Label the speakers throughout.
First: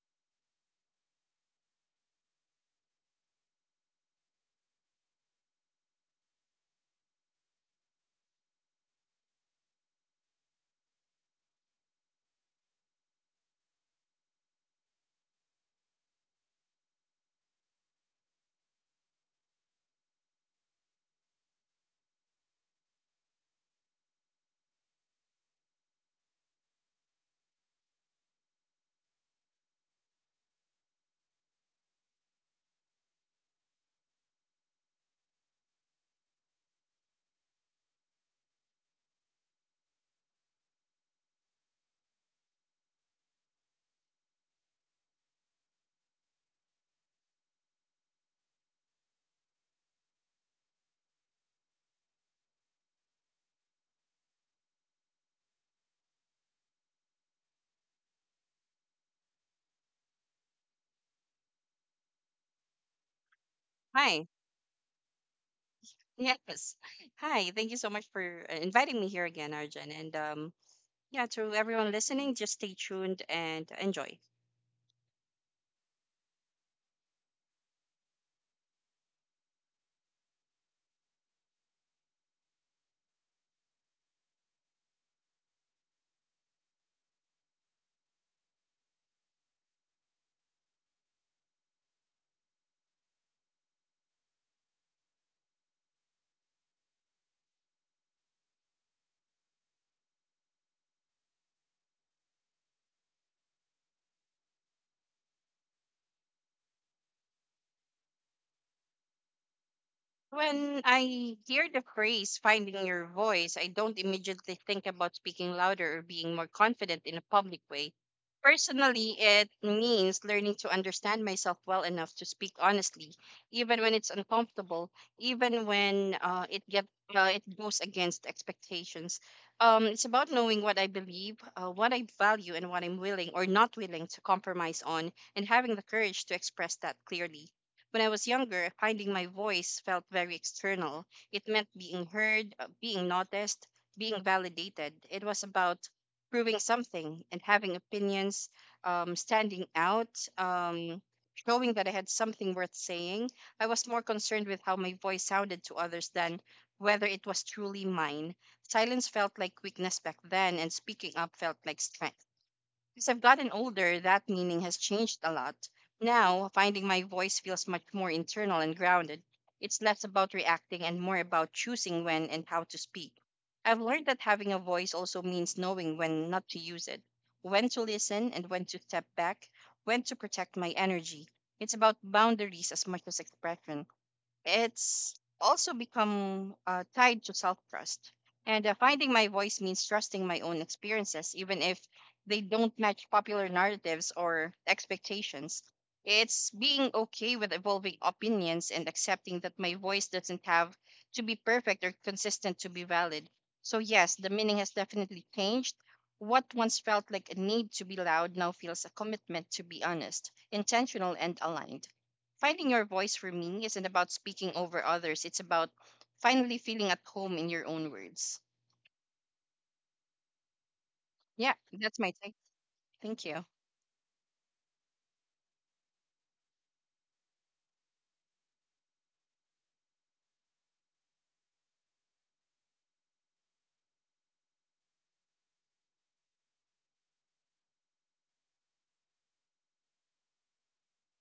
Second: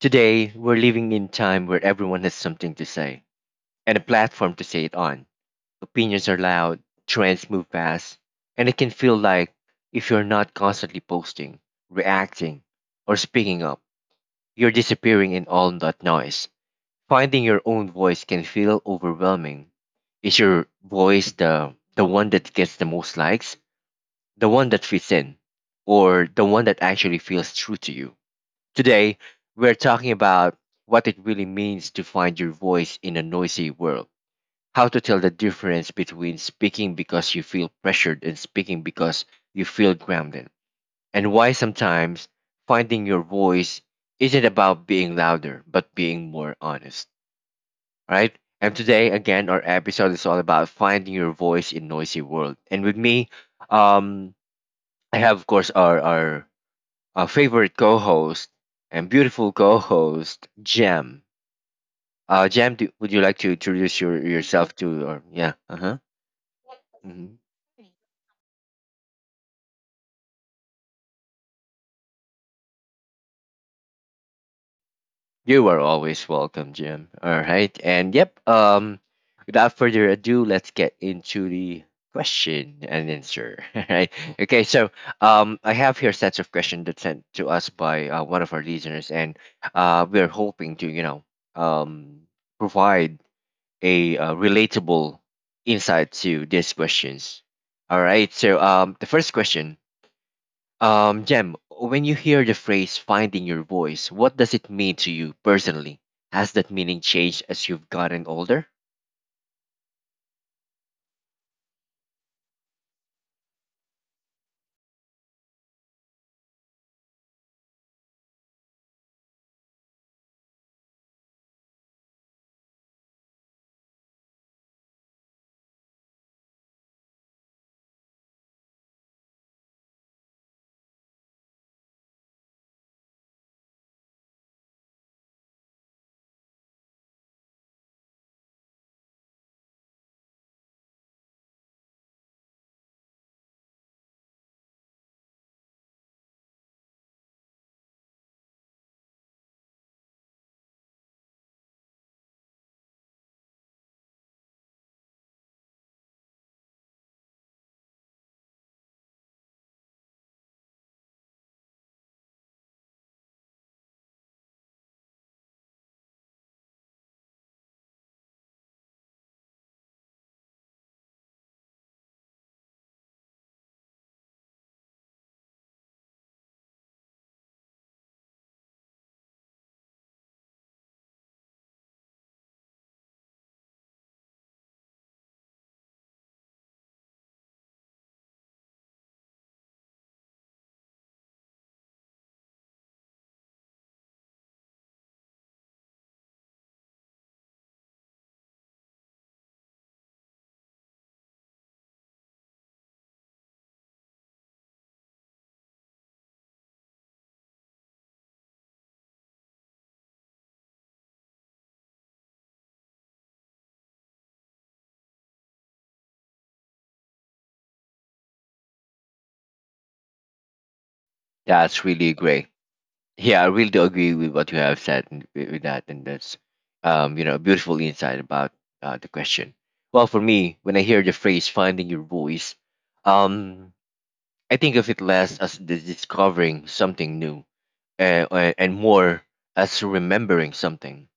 Speaker 1: Today, we're living in time where everyone has something to say and a platform to say it on. Opinions are loud, trends move fast, and it can feel like if you're not constantly posting, reacting, or speaking up, you're disappearing in all that noise. Finding your own voice can feel overwhelming. Is your voice the one that gets the most likes, the one that fits in, or the one that actually feels true to you? Today, we're talking about what it really means to find your voice in a noisy world, how to tell the difference between speaking because you feel pressured and speaking because you feel grounded, and why sometimes finding your voice isn't about being louder, but being more honest, all right? And today, again, our episode is all about finding your voice in noisy world. And with me, um, I have, of course, our favorite co-host and beautiful co-host Jam. Jam, would you like to introduce
Speaker 2: Hi.
Speaker 1: yourself to? Or, yeah. Uh huh.
Speaker 2: Yes.
Speaker 1: Hmm.
Speaker 2: Hi. Thank you so much for inviting me here again, Arjun. And yeah, to everyone listening, just stay tuned and enjoy.
Speaker 1: You are always welcome, Jam. All right. And yep. Without further ado, let's get into the question and answer. All right. Okay. So, I have here sets of questions that sent to us by one of our listeners, and we're hoping to um provide a relatable insight to these questions. All right. So, the first question, Jem, when you hear the phrase "finding your voice," what does it mean to you personally? Has that meaning changed as you've gotten older?
Speaker 2: When I hear the phrase finding your voice, I don't immediately think about speaking louder or being more confident in a public way. Personally, it means learning to understand myself well enough to speak honestly, even when it's uncomfortable, even when it goes against expectations. It's about knowing what I believe, what I value, and what I'm willing or not willing to compromise on, and having the courage to express that clearly. When I was younger, finding my voice felt very external. It meant being heard, being noticed, being validated. It was about proving something and having opinions, standing out, um, showing that I had something worth saying. I was more concerned with how my voice sounded to others than whether it was truly mine. Silence felt like weakness back then, and speaking up felt like strength. As I've gotten older, that meaning has changed a lot. Now, finding my voice feels much more internal and grounded. It's less about reacting and more about choosing when and how to speak. I've learned that having a voice also means knowing when not to use it, when to listen and when to step back, when to protect my energy. It's about boundaries as much as expression. It's also become tied to self trust. And finding my voice means trusting my own experiences, even if they don't match popular narratives or expectations. It's being okay with evolving opinions and accepting that my voice doesn't have to be perfect or consistent to be valid. So, yes, the meaning has definitely changed. What once felt like a need to be loud now feels a commitment to be honest, intentional, and aligned. Finding your voice for me isn't about speaking over others, it's about finally feeling at home in your own words. Yeah,
Speaker 1: That's
Speaker 2: that's my
Speaker 1: really
Speaker 2: take.
Speaker 1: great.
Speaker 2: Thank you.
Speaker 1: Yeah, I really do agree with what you have said and with that, and you know, a beautiful insight about the question. Well, for me, when I hear the phrase "finding your voice," um, I think of it less as the discovering something new and, and more as remembering something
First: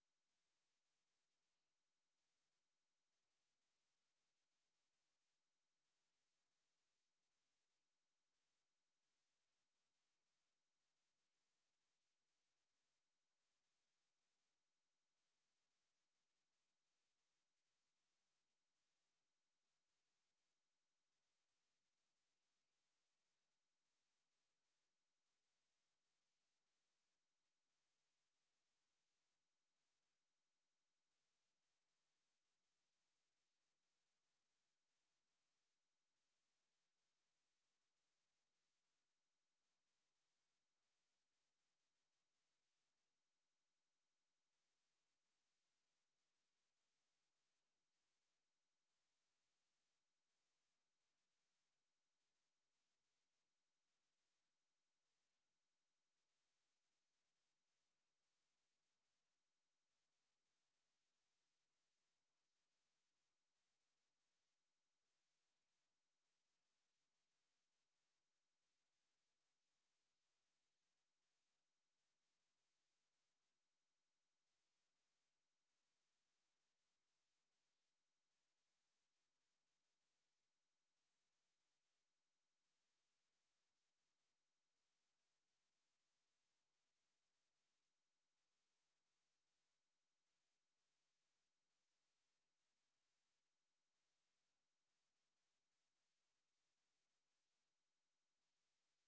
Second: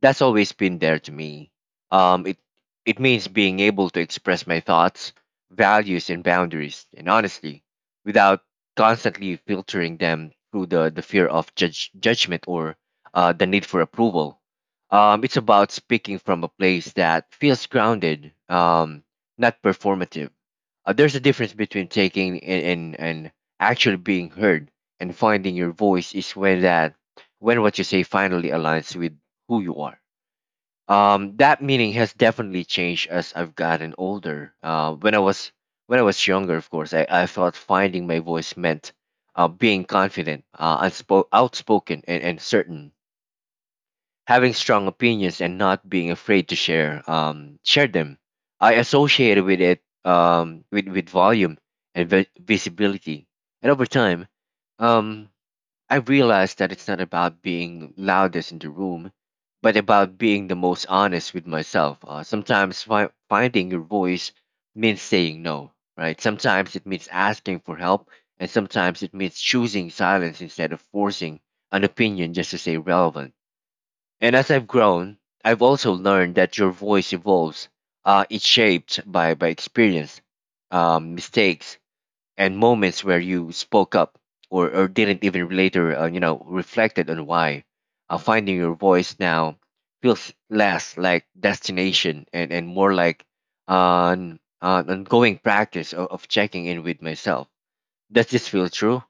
Speaker 1: that's always been there to me. It it means being able to express my thoughts, values, and boundaries, and honestly, without constantly filtering them through the fear of judgment or the need for approval. It's about speaking from a place that feels grounded, not performative. There's a difference between taking and actually being heard, and finding your voice is when that when what you say finally aligns with who you are. That meaning has definitely changed as I've gotten older. When I was younger, of course, I thought finding my voice meant being confident, outspoken, and certain, having strong opinions, and not being afraid to share share them. I associated with it with volume and visibility, and over time, um, I realized that it's not about being loudest in the room, but about being the most honest with myself. Sometimes finding your voice means saying no, right? Sometimes it means asking for help, and sometimes it means choosing silence instead of forcing an opinion just to stay relevant. And as I've grown, I've also learned that your voice evolves. It's shaped by experience, mistakes, and moments where you spoke up or didn't even later, reflected on why. Finding your voice now feels less like destination and more like an ongoing practice of checking in with myself. Does this feel true?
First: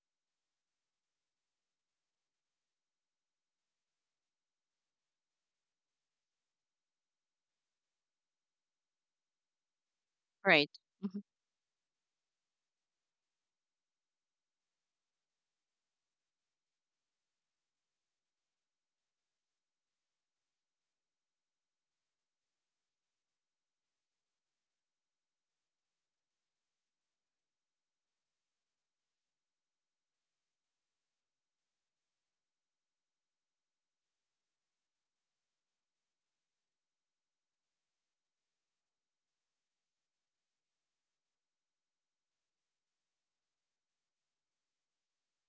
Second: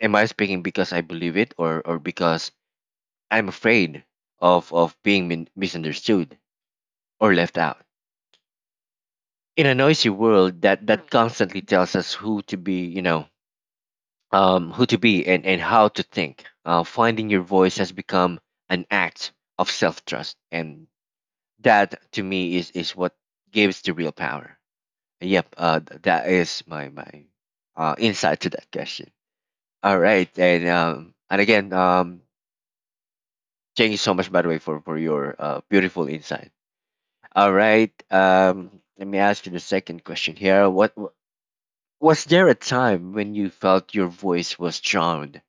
Speaker 1: Am I speaking because I believe it or because I'm afraid of being misunderstood or left out? In a noisy world
Speaker 2: Right.
Speaker 1: that
Speaker 2: Mhm.
Speaker 1: constantly tells us who to be, you know, who to be and how to think. Finding your voice has become an act of self trust, and that to me is what gives the real power. Yep, that is my insight to that question. All right, and again, thank you so much by the way for your beautiful insight. All right, let me ask you the second question here. What, was there a time when you felt your voice was drowned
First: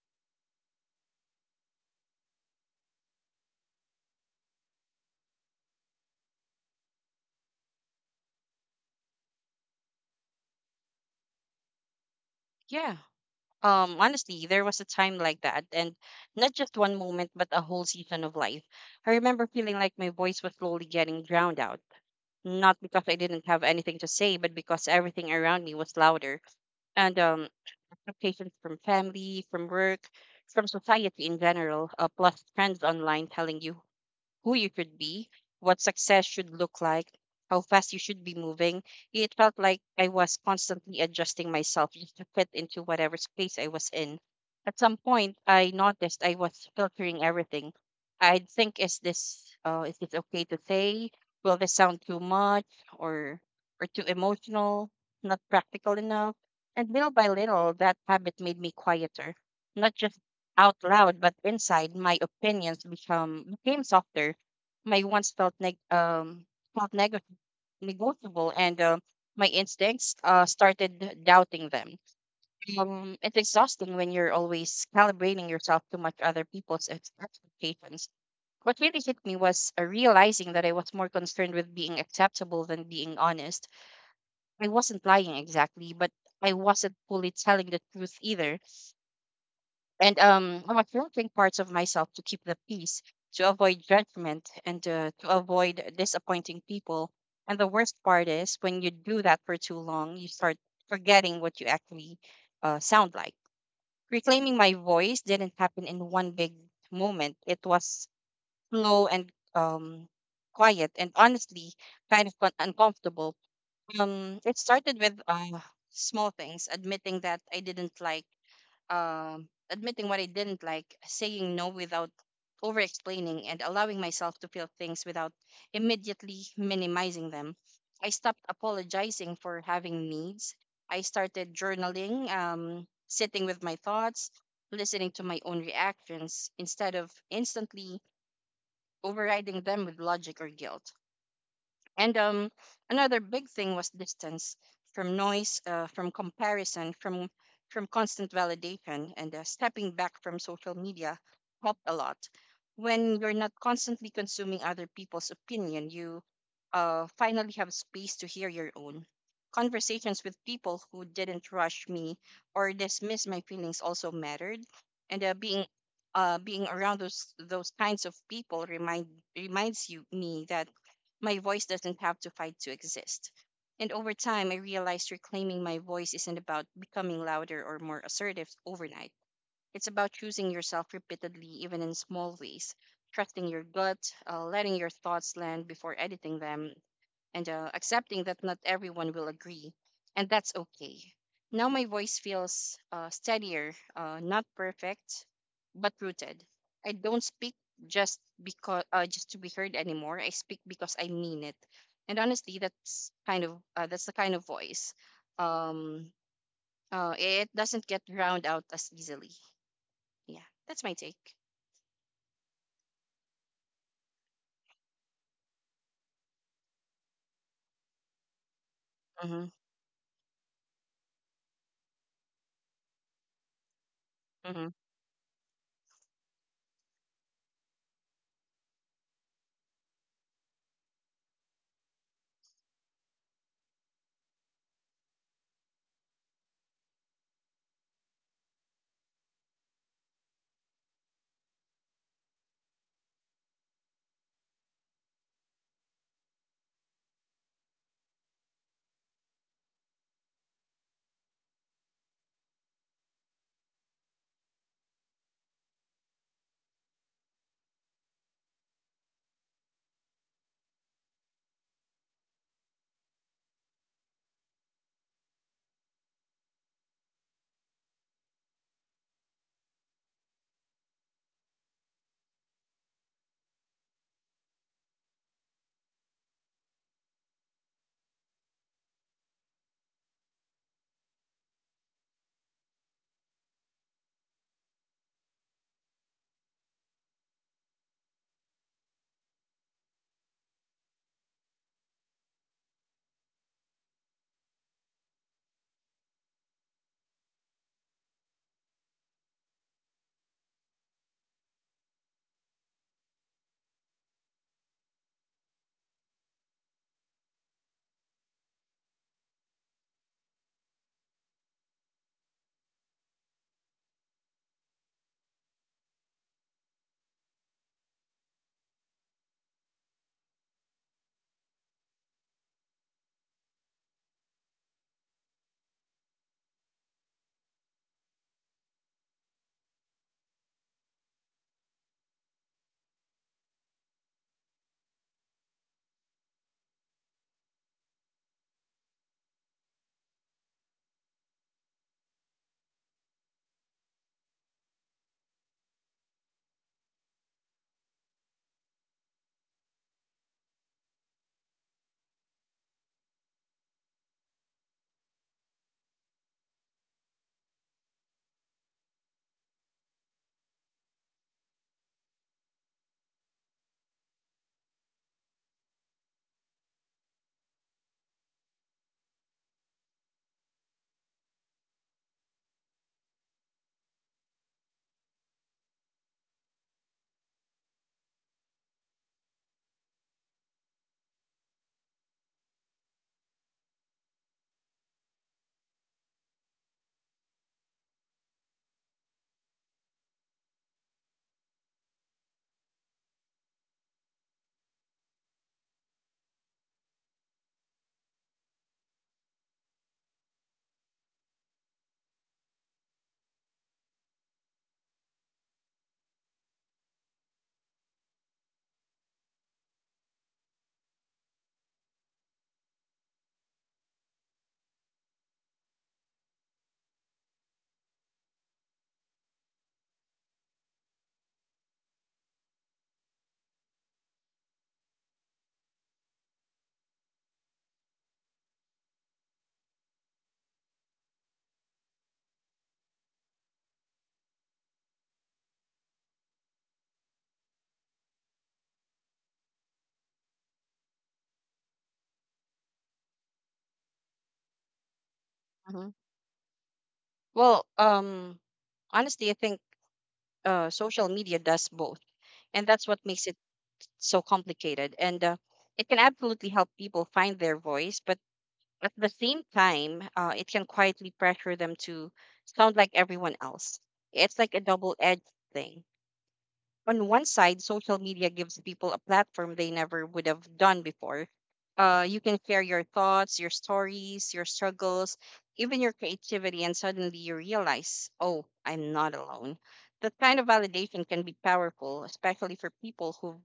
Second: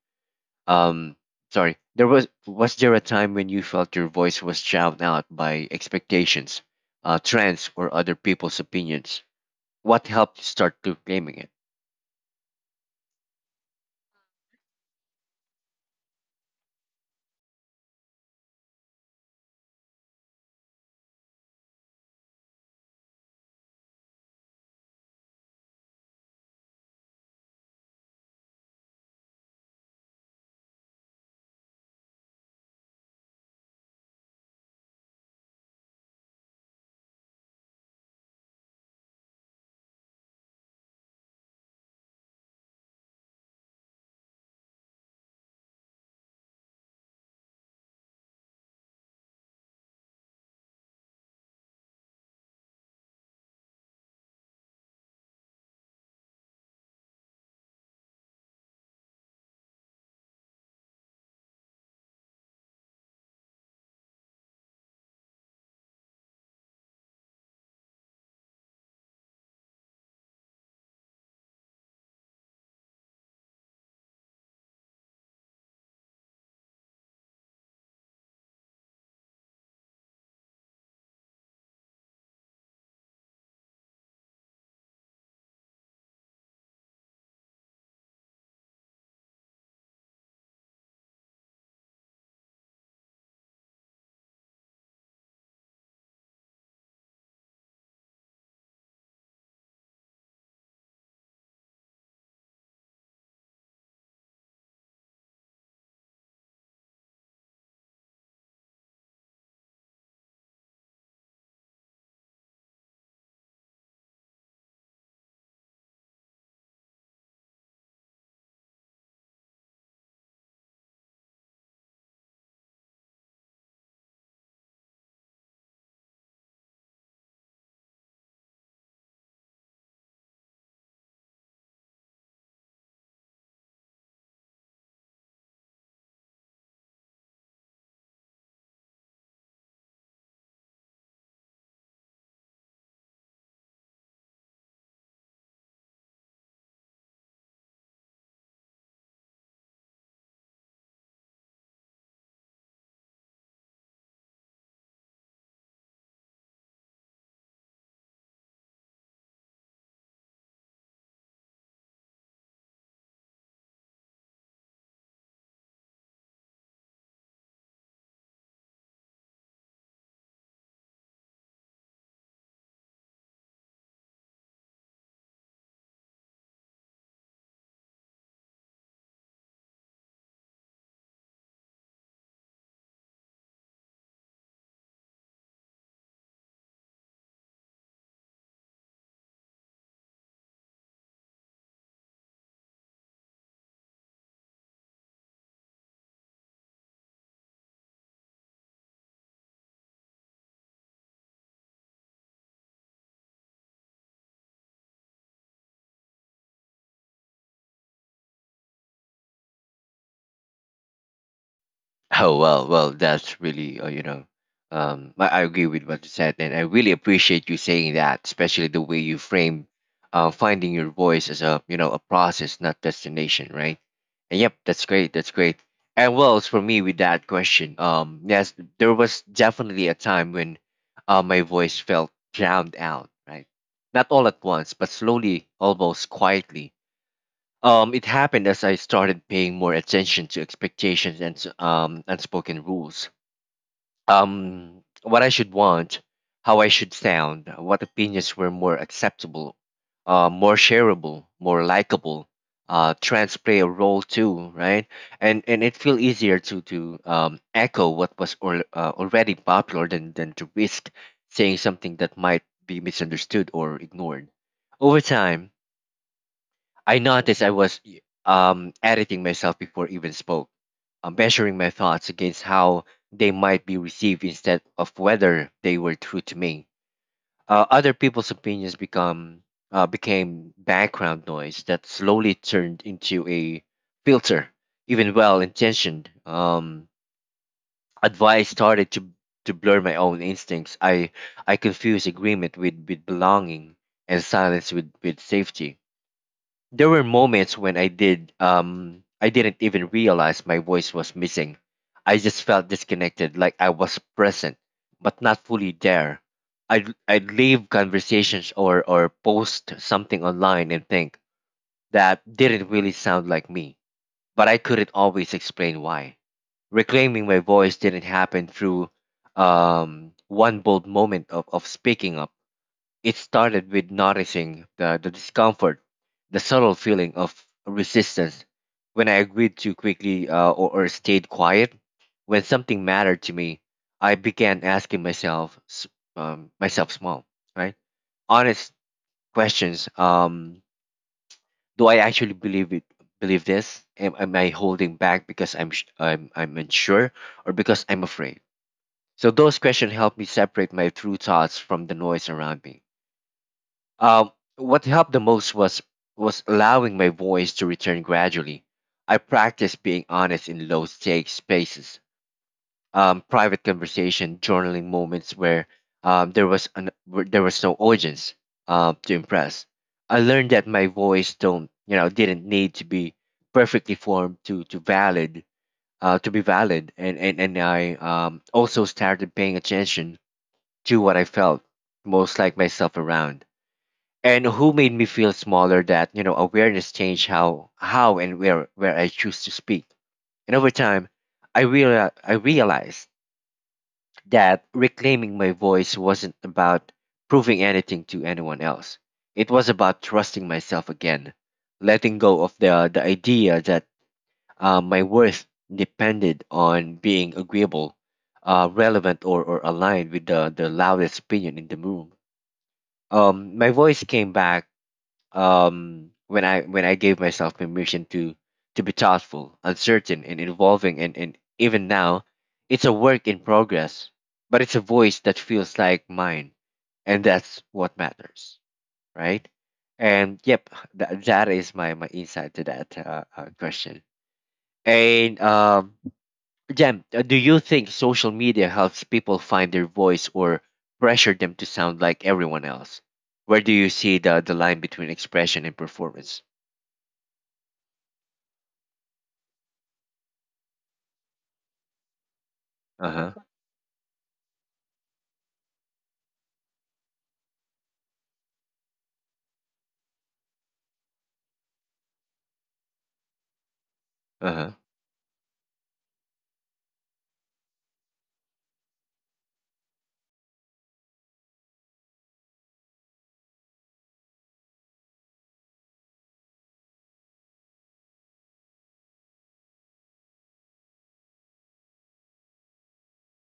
Speaker 1: Um, sorry. There was there a time when you felt your voice was drowned out by expectations, trends, or other people's opinions? What helped you start reclaiming it?
Speaker 2: Yeah. Honestly, there was a time like that, and not just one moment, but a whole season of life. I remember feeling like my voice was slowly getting drowned out, not because I didn't have anything to say, but because everything around me was louder, and expectations from family, from work, from society in general, plus friends online telling you who you should be, what success should look like, how fast you should be moving. It felt like I was constantly adjusting myself just to fit into whatever space I was in. At some point, I noticed I was filtering everything. I'd think, is this okay to say? Will this sound too much or too emotional? Not practical enough? And little by little, that habit made me quieter, not just out loud, but inside, my opinions become became softer, my wants felt negotiable, and my instincts started doubting them. It's exhausting when you're always calibrating yourself to much other people's expectations. What really hit me was realizing that I was more concerned with being acceptable than being honest. I wasn't lying exactly, but I wasn't fully telling the truth either, and I'm affirming parts of myself to keep the peace, to avoid judgment, and to avoid disappointing people. And the worst part is when you do that for too long, you start forgetting what you actually sound like. Reclaiming my voice didn't happen in one big moment. It was slow and um, quiet, and honestly, kind of uncomfortable. It started with small things, admitting what I didn't like, saying no without over explaining, and allowing myself to feel things without immediately minimizing them. I stopped apologizing for having needs. I started journaling, sitting with my thoughts, listening to my own reactions instead of instantly overriding them with logic or guilt. And Another big thing was distance from noise, from comparison, from constant validation, and stepping back from social media helped a lot. When you're not constantly consuming other people's opinion, you finally have space to hear your own. Conversations with people who didn't rush me or dismiss my feelings also mattered, and being around those kinds of people reminds you me that my voice doesn't have to fight to exist. And over time, I realized reclaiming my voice isn't about becoming louder or more assertive overnight. It's about choosing yourself repeatedly, even in small ways, trusting your gut, letting your thoughts land before editing them, and accepting that not everyone will agree, and that's okay. Now my voice feels steadier, not perfect, but rooted. I don't speak just to be heard anymore. I speak because I mean it, and honestly, that's the kind of voice. Um, it doesn't get drowned out as easily. Yeah, that's my take.
Speaker 1: Oh well, well, that's really I agree with what you said, and I really appreciate you saying that, especially the way you
Speaker 2: Mm-hmm,
Speaker 1: frame, finding your voice as a a process, not destination, right? And yep,
Speaker 2: mm-hmm,
Speaker 1: that's great, that's great. And well, as for me with that question, yes, there was definitely a time when, my voice felt drowned out, right? Not all at once, but slowly, almost quietly. It happened as I started paying more attention to expectations and unspoken rules. What I should want, how I should sound, what opinions were more acceptable, more shareable, more likable. Trends play a role too, right? And it feel easier to echo what was or already popular than to risk saying something that might be misunderstood or ignored. Over time, I noticed I was editing myself before even spoke, measuring my thoughts against how they might be received instead of whether they were true to me. Other people's opinions become became background noise that slowly turned into a filter. Even well-intentioned advice started to blur my own instincts. I confused agreement with belonging and silence with safety. There were moments when I didn't even realize my voice was missing. I just felt disconnected, like I was present but not fully there. I'd leave conversations or post something online and think that didn't really sound like me, but I couldn't always explain why. Reclaiming my voice didn't happen through one bold moment of speaking up. It started with noticing the discomfort, the subtle feeling of resistance when I agreed too quickly or stayed quiet. When something mattered to me, I began asking myself small, right? Honest questions. Do I actually believe it? Believe this? Am I holding back because I'm unsure or because I'm afraid? So those questions help me separate my true thoughts from the noise around me. Um, what helped the most was allowing my voice to return gradually. I practiced being honest in low stakes spaces, private conversation, journaling moments where where there was no audience to impress. I learned that my voice don't you know didn't need to be perfectly formed to be valid, and I also started paying attention to what I felt most like myself around and who made me feel smaller. That you know awareness changed how and where I choose to speak. And over time, I realized that reclaiming my voice wasn't about proving anything to anyone else. It was about trusting myself again, letting go of the idea that my worth depended on being agreeable, relevant, or aligned with the loudest opinion in the room. My voice came back when I gave myself permission to be thoughtful, uncertain, and evolving, and even now, it's a work in progress, but it's a voice that feels like mine, and that's what matters, right? And yep, that is my insight to that question. And Jem, do you think social media helps people find their voice or pressure them to sound like everyone else? Where do you see the line between expression and
Speaker 2: mm-hmm.
Speaker 1: performance?
Speaker 2: Well, honestly, I think social media does both, and that's what makes
Speaker 1: Uh-huh.
Speaker 2: it so complicated, and it can absolutely help people find their voice, but at the same time it can quietly pressure them to sound like everyone else. It's like a
Speaker 1: Uh-huh.
Speaker 2: double-edged thing. On one side, social media gives people a platform they never would have done before. Uh, you can share your thoughts, your stories, your struggles, even your creativity, and suddenly you realize, oh, I'm not alone. That kind of validation can be powerful, especially for people who've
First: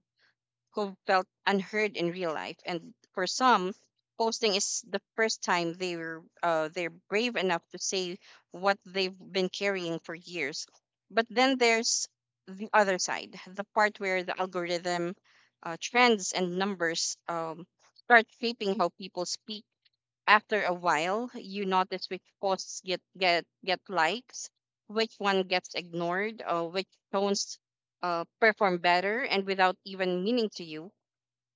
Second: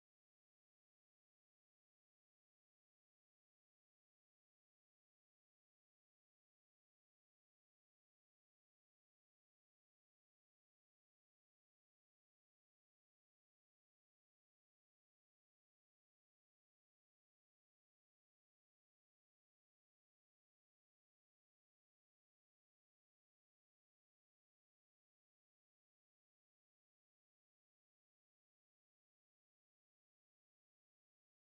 Speaker 2: who felt unheard in real life. And for some, posting is the first time they're brave enough to say what they've been carrying for years. But then there's the other side, the part where the algorithm, trends, and numbers start shaping how people speak. After a while, you notice which posts get likes, which one gets ignored, or which tones perform better, and without even meaning to you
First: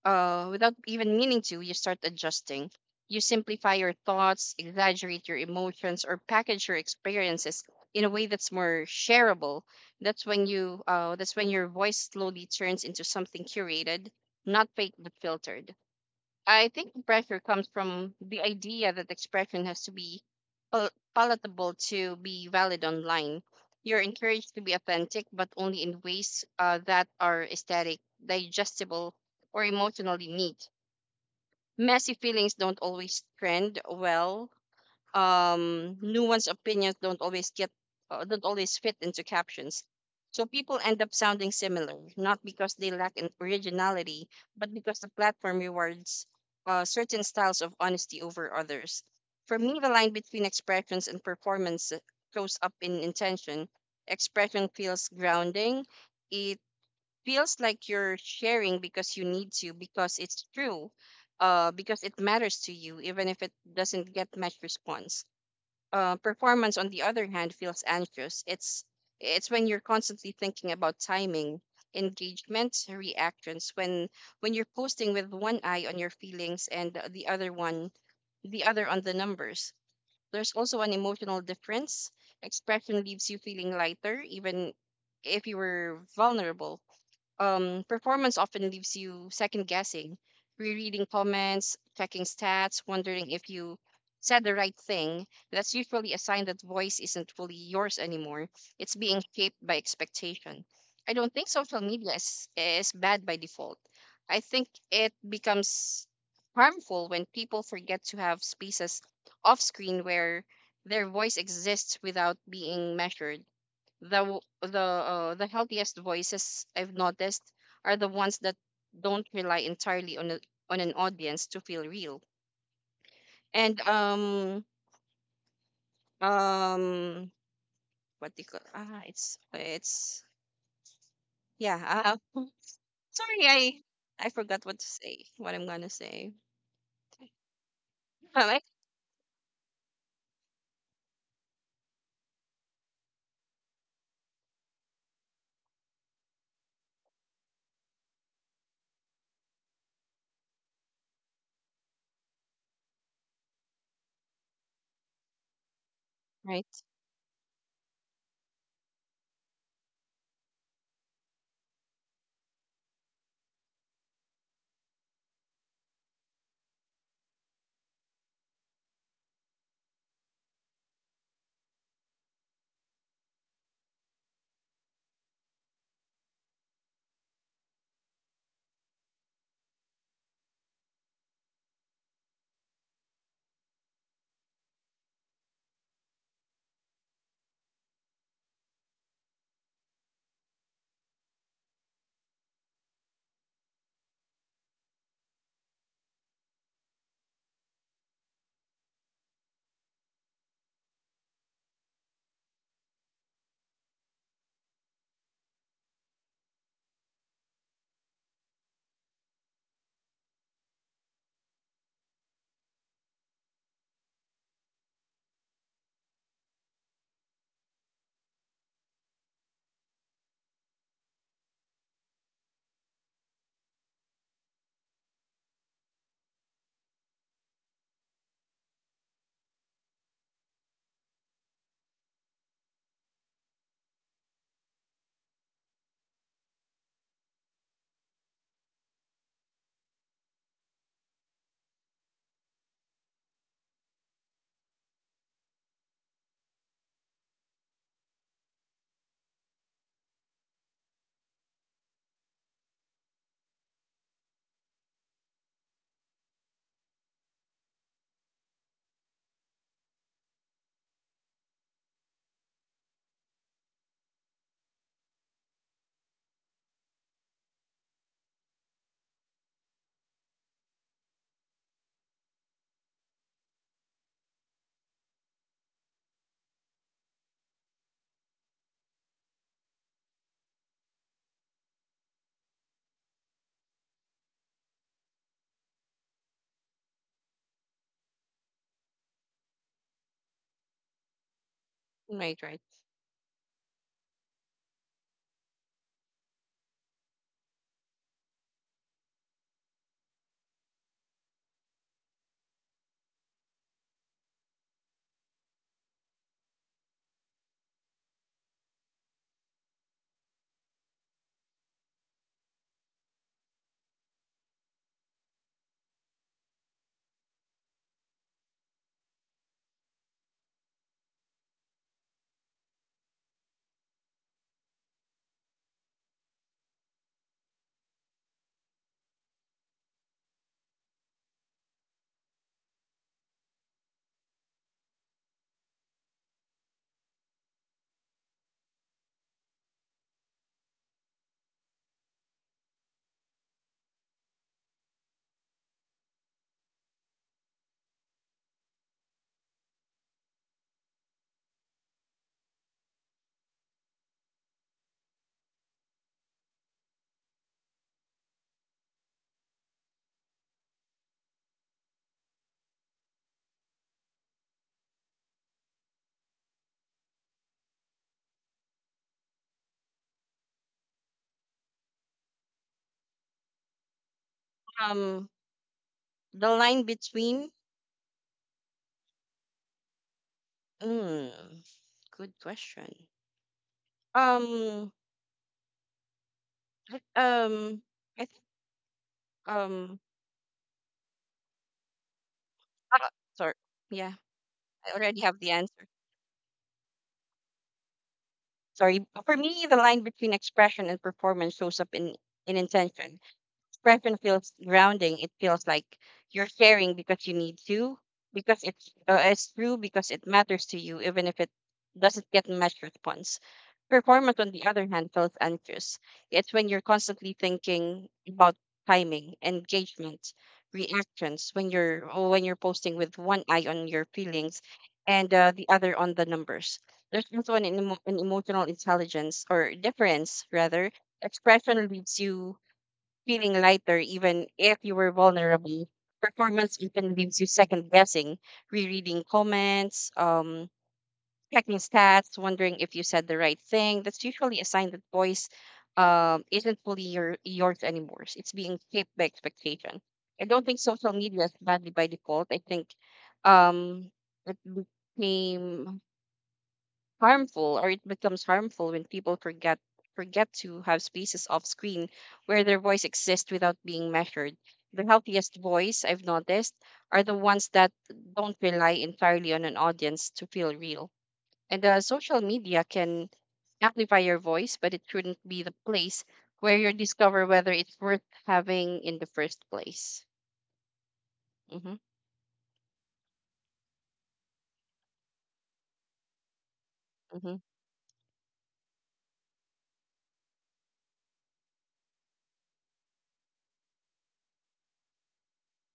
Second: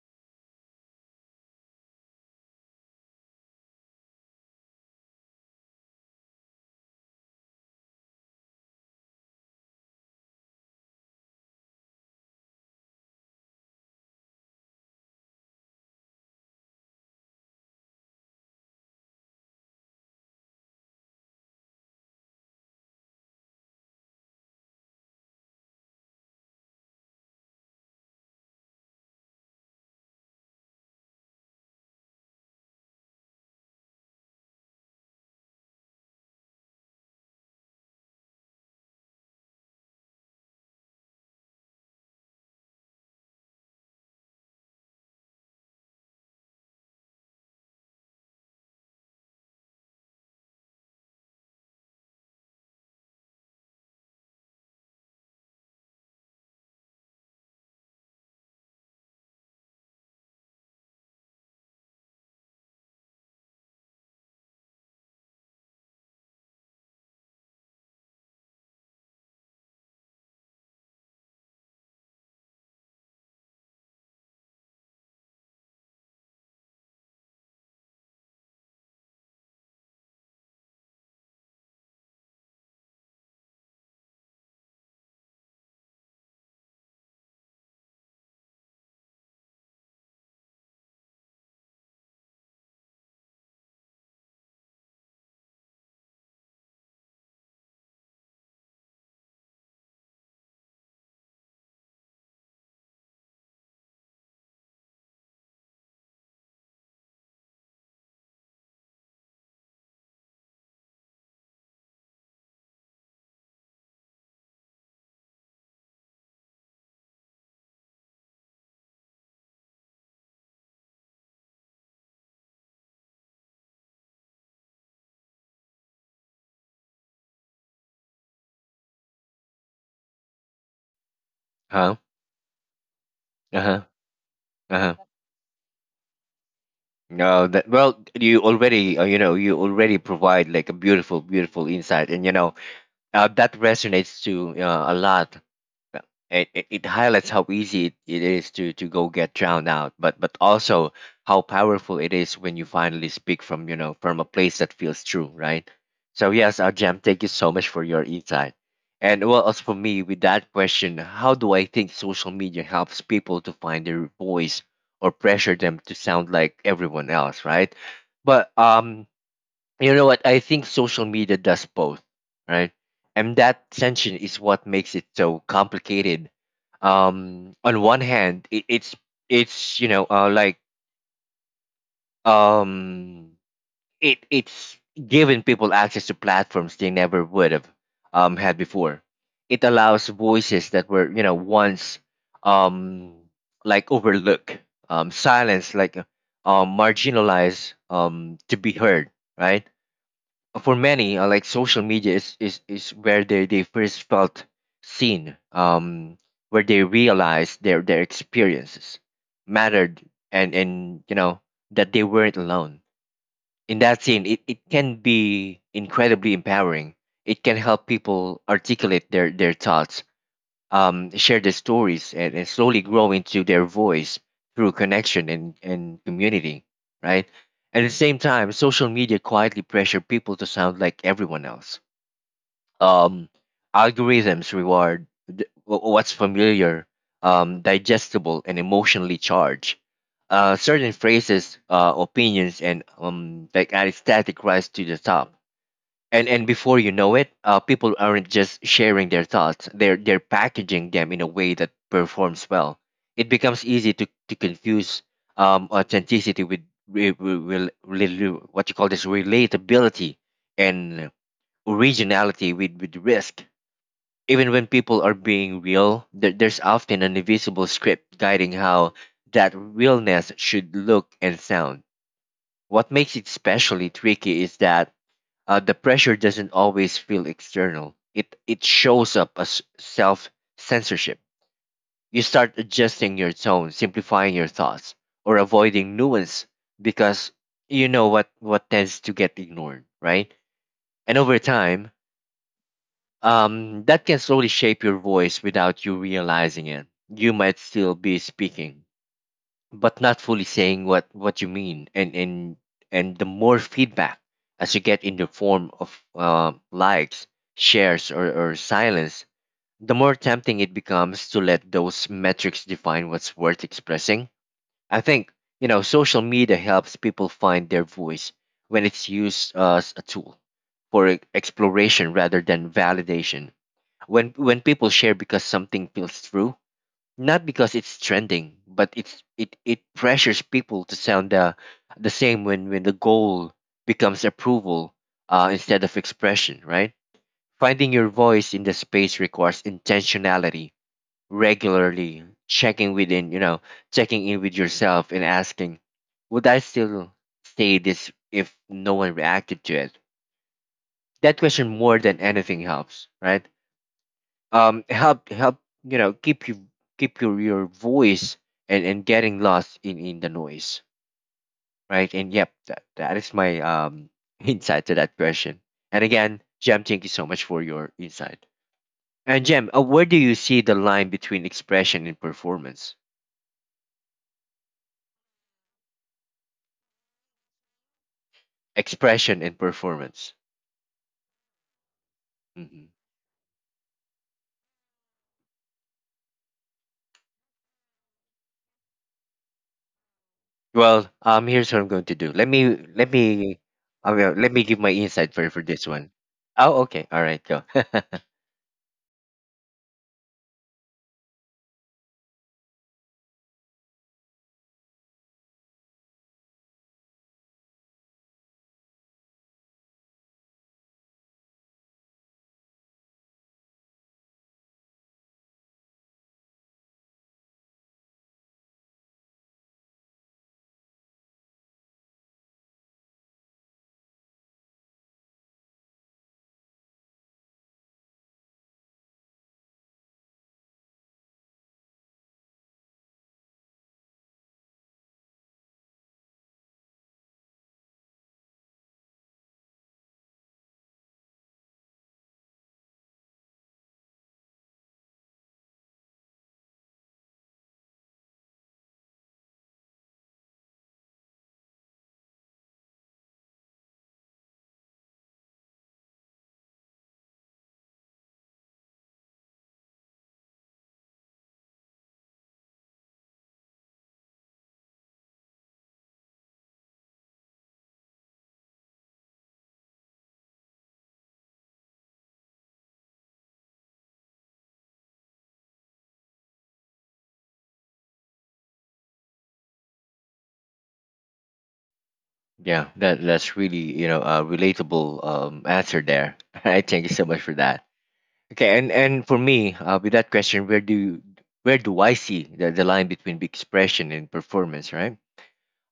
Speaker 2: without even meaning to, you start adjusting. You simplify your thoughts, exaggerate your emotions, or package your experiences in a way that's more shareable. That's when you, that's when your voice slowly turns into something curated, not fake but filtered. I think the pressure comes from the idea that expression has to be pal- palatable to be valid online. You're encouraged to be authentic, but only in ways that are aesthetic, digestible, or emotionally neat. Messy feelings don't always trend well, nuanced opinions don't always fit into captions. So people end up sounding similar, not because they lack in originality, but because the platform rewards certain styles of honesty over others. For me, the line between expressions and performance shows up in intention. Expression feels grounding. It feels like you're sharing because you need to, because it's true, because it matters to you, even if it doesn't get much response. Uh, performance, on the other hand, feels anxious. It's when you're constantly thinking about timing, engagement, reactions. When you're posting with one eye on your feelings and the other on the numbers. There's also an emotional difference. Expression leaves you feeling lighter, even if you were vulnerable. Um, performance often leaves you second guessing, rereading comments, checking stats, wondering if you said the right thing. That's usually a sign that voice isn't fully yours anymore. It's being shaped by expectation. I don't think social media is bad by default. I think it becomes harmful when people forget to have spaces off screen where their voice exists without being measured. The w- the healthiest voices I've noticed are the ones that don't rely entirely on on an audience to feel real. And um what do you call ah it's
Speaker 1: Huh?
Speaker 2: yeah uh, sorry
Speaker 1: Uh-huh.
Speaker 2: I I forgot what to
Speaker 1: Uh-huh.
Speaker 2: say, what I'm gonna say. Um,
Speaker 1: No, that well, you
Speaker 2: I-
Speaker 1: already you already provide like a beautiful, beautiful insight, and you know that resonates to a lot. Well, it highlights how easy it is to go get drowned out, but also how powerful it is when you finally speak from from a place that feels true, right? So yes,
Speaker 2: right
Speaker 1: Jam, thank you so much for your insight. And well, as for me, with that question, how do I think social media helps people to find their voice or pressure them to sound like everyone else, right? But what I think social media does both, right? And that tension is what makes it so complicated. On one hand, it, it's you know like um it it's giving people access to platforms they never would have had before. It allows voices that were once um like overlooked, silenced, marginalized, to be heard, right? For many, like, social media is where they first felt seen. Where they realized their experiences mattered, and that they weren't alone. In that scene, it can be incredibly empowering. It can help people articulate their thoughts, share their stories, and slowly grow into their voice through connection and community, right? At the same time, social media quietly pressure people to sound like everyone else. Um, Algorithms reward what's familiar, digestible, and emotionally charged. Certain phrases, opinions, and like aesthetic rise to the top. And before you know it, people aren't just sharing their thoughts, they're packaging them in a way that performs well. It becomes easy to confuse authenticity with what you call this, relatability, and originality with risk. Even when people are being real, there's often an invisible script guiding how that realness should look and sound. What makes it especially tricky is that the pressure doesn't always feel external. It shows up as self censorship. You start adjusting your tone, simplifying your thoughts, or avoiding nuance because what tends to get ignored, right? And over time,
Speaker 2: right right
Speaker 1: that can slowly shape your voice without you realizing it. You might still be speaking, but not fully saying what you mean. And the more feedback as you get in the form of likes, shares, or silence, the more tempting it becomes to let those metrics define what's worth expressing. I think social media helps people find their voice when it's used as a tool for exploration rather than validation. When people share because something feels true, not because it's trending. But it's, it pressures people to sound the same when the goal becomes approval, instead of expression, right? Finding your voice in the space requires intentionality, regularly checking within, you know, checking in with yourself and asking, would I still say this if no one reacted to it? That question more than anything helps, right? Help help Keep you, keep your voice and getting lost in the noise, right? And yep, that is my insight to that question. And again, Jem, thank you so much for your insight. And Jem, where do you see the line between expression and performance?
Speaker 2: um the line between
Speaker 1: Expression and performance.
Speaker 2: mm, Good
Speaker 1: Hmm.
Speaker 2: question. Um I- um I think um
Speaker 1: Well, here's what I'm going to do.
Speaker 2: Uh,
Speaker 1: Let
Speaker 2: sorry.
Speaker 1: me,
Speaker 2: Yeah,
Speaker 1: I will, let me give
Speaker 2: I
Speaker 1: my
Speaker 2: already
Speaker 1: insight
Speaker 2: have the
Speaker 1: for this
Speaker 2: answer.
Speaker 1: one. Oh, okay, all right, go.
Speaker 2: Sorry. For me, the line between expression and performance shows up in intention. Expression feels grounding. It feels like you're sharing because you need to, because it's true, because it matters to you, even if it doesn't get much response. Performance, on the other hand, feels anxious. It's when you're constantly thinking about timing, engagement, reactions. When you're posting with one eye on your feelings, and the other on the numbers. There's also an an emotional intelligence or difference rather. Expression leaves you feeling lighter, even if you were vulnerable. Performance often leaves you second guessing, rereading comments, checking stats, wondering if you said the right thing. That's usually a sign that voice isn't fully yours anymore. It's being shaped by expectation. I don't think social media is badly by default. I think um, it became harmful or it becomes harmful when people forget to have spaces off screen where their voice exists without being measured. The healthiest voice I've noticed are the ones that don't rely entirely on an audience to feel real. And social media can amplify your voice, but it shouldn't be the place where you discover whether it's worth having in the first place. Mm-hmm,
Speaker 1: Yeah, that that's really, a relatable answer there. I thank you so much
Speaker 2: mm-hmm,
Speaker 1: for that. Okay, and for me, with that question, where do you— where do I see the, line between expression and performance, right?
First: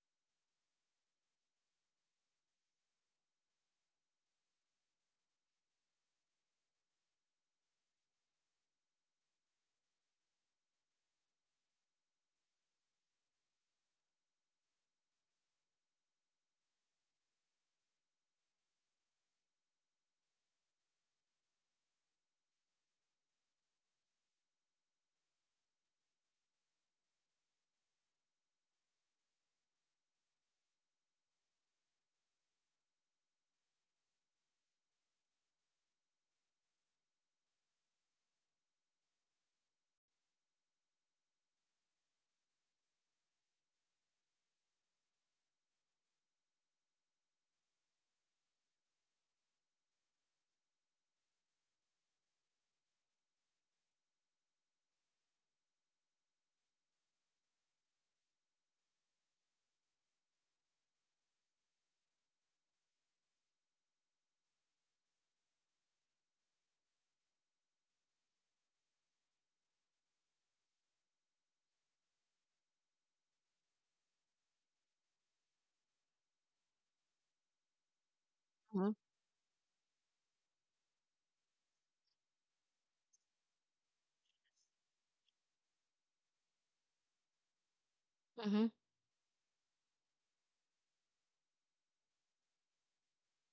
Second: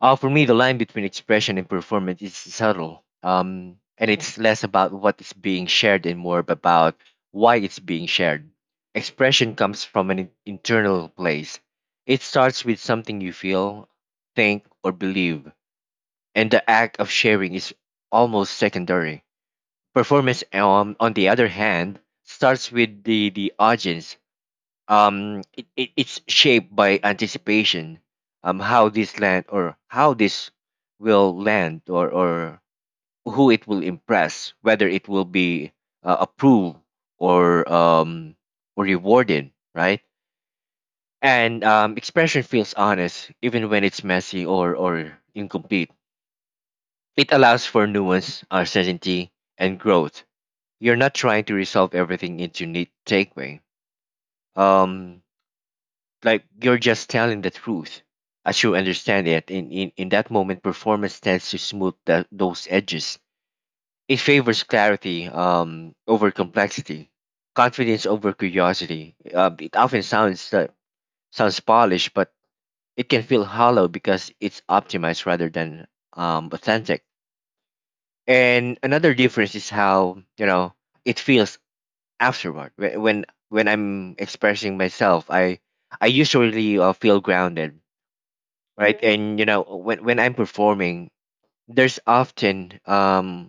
Speaker 1: For me, the line between expression and performance is subtle. And it's less about what is being shared and more about why it's being shared. Expression comes from an internal place. It starts with something you feel, think, or believe, and the act of sharing is almost secondary. Performance, on the other hand, starts with the, audience. It's shaped by anticipation, how this land or how this will land, or who it will impress, whether it will be approved or um, or rewarded, right? And expression feels honest even when it's messy or, incomplete. It allows for nuance, uncertainty, and growth. You're not trying to resolve everything into neat takeaway. Um, like, you're just telling the truth as you understand it. In that moment, performance tends to smooth that, those edges. It favors clarity over complexity, confidence over curiosity. It often sounds polished, but it can feel hollow because it's optimized rather than authentic. And another difference is how it feels afterward. When when I'm expressing myself, I usually feel grounded,
Speaker 2: mm-hmm, mm-hmm,
Speaker 1: right? And when I'm performing, there's often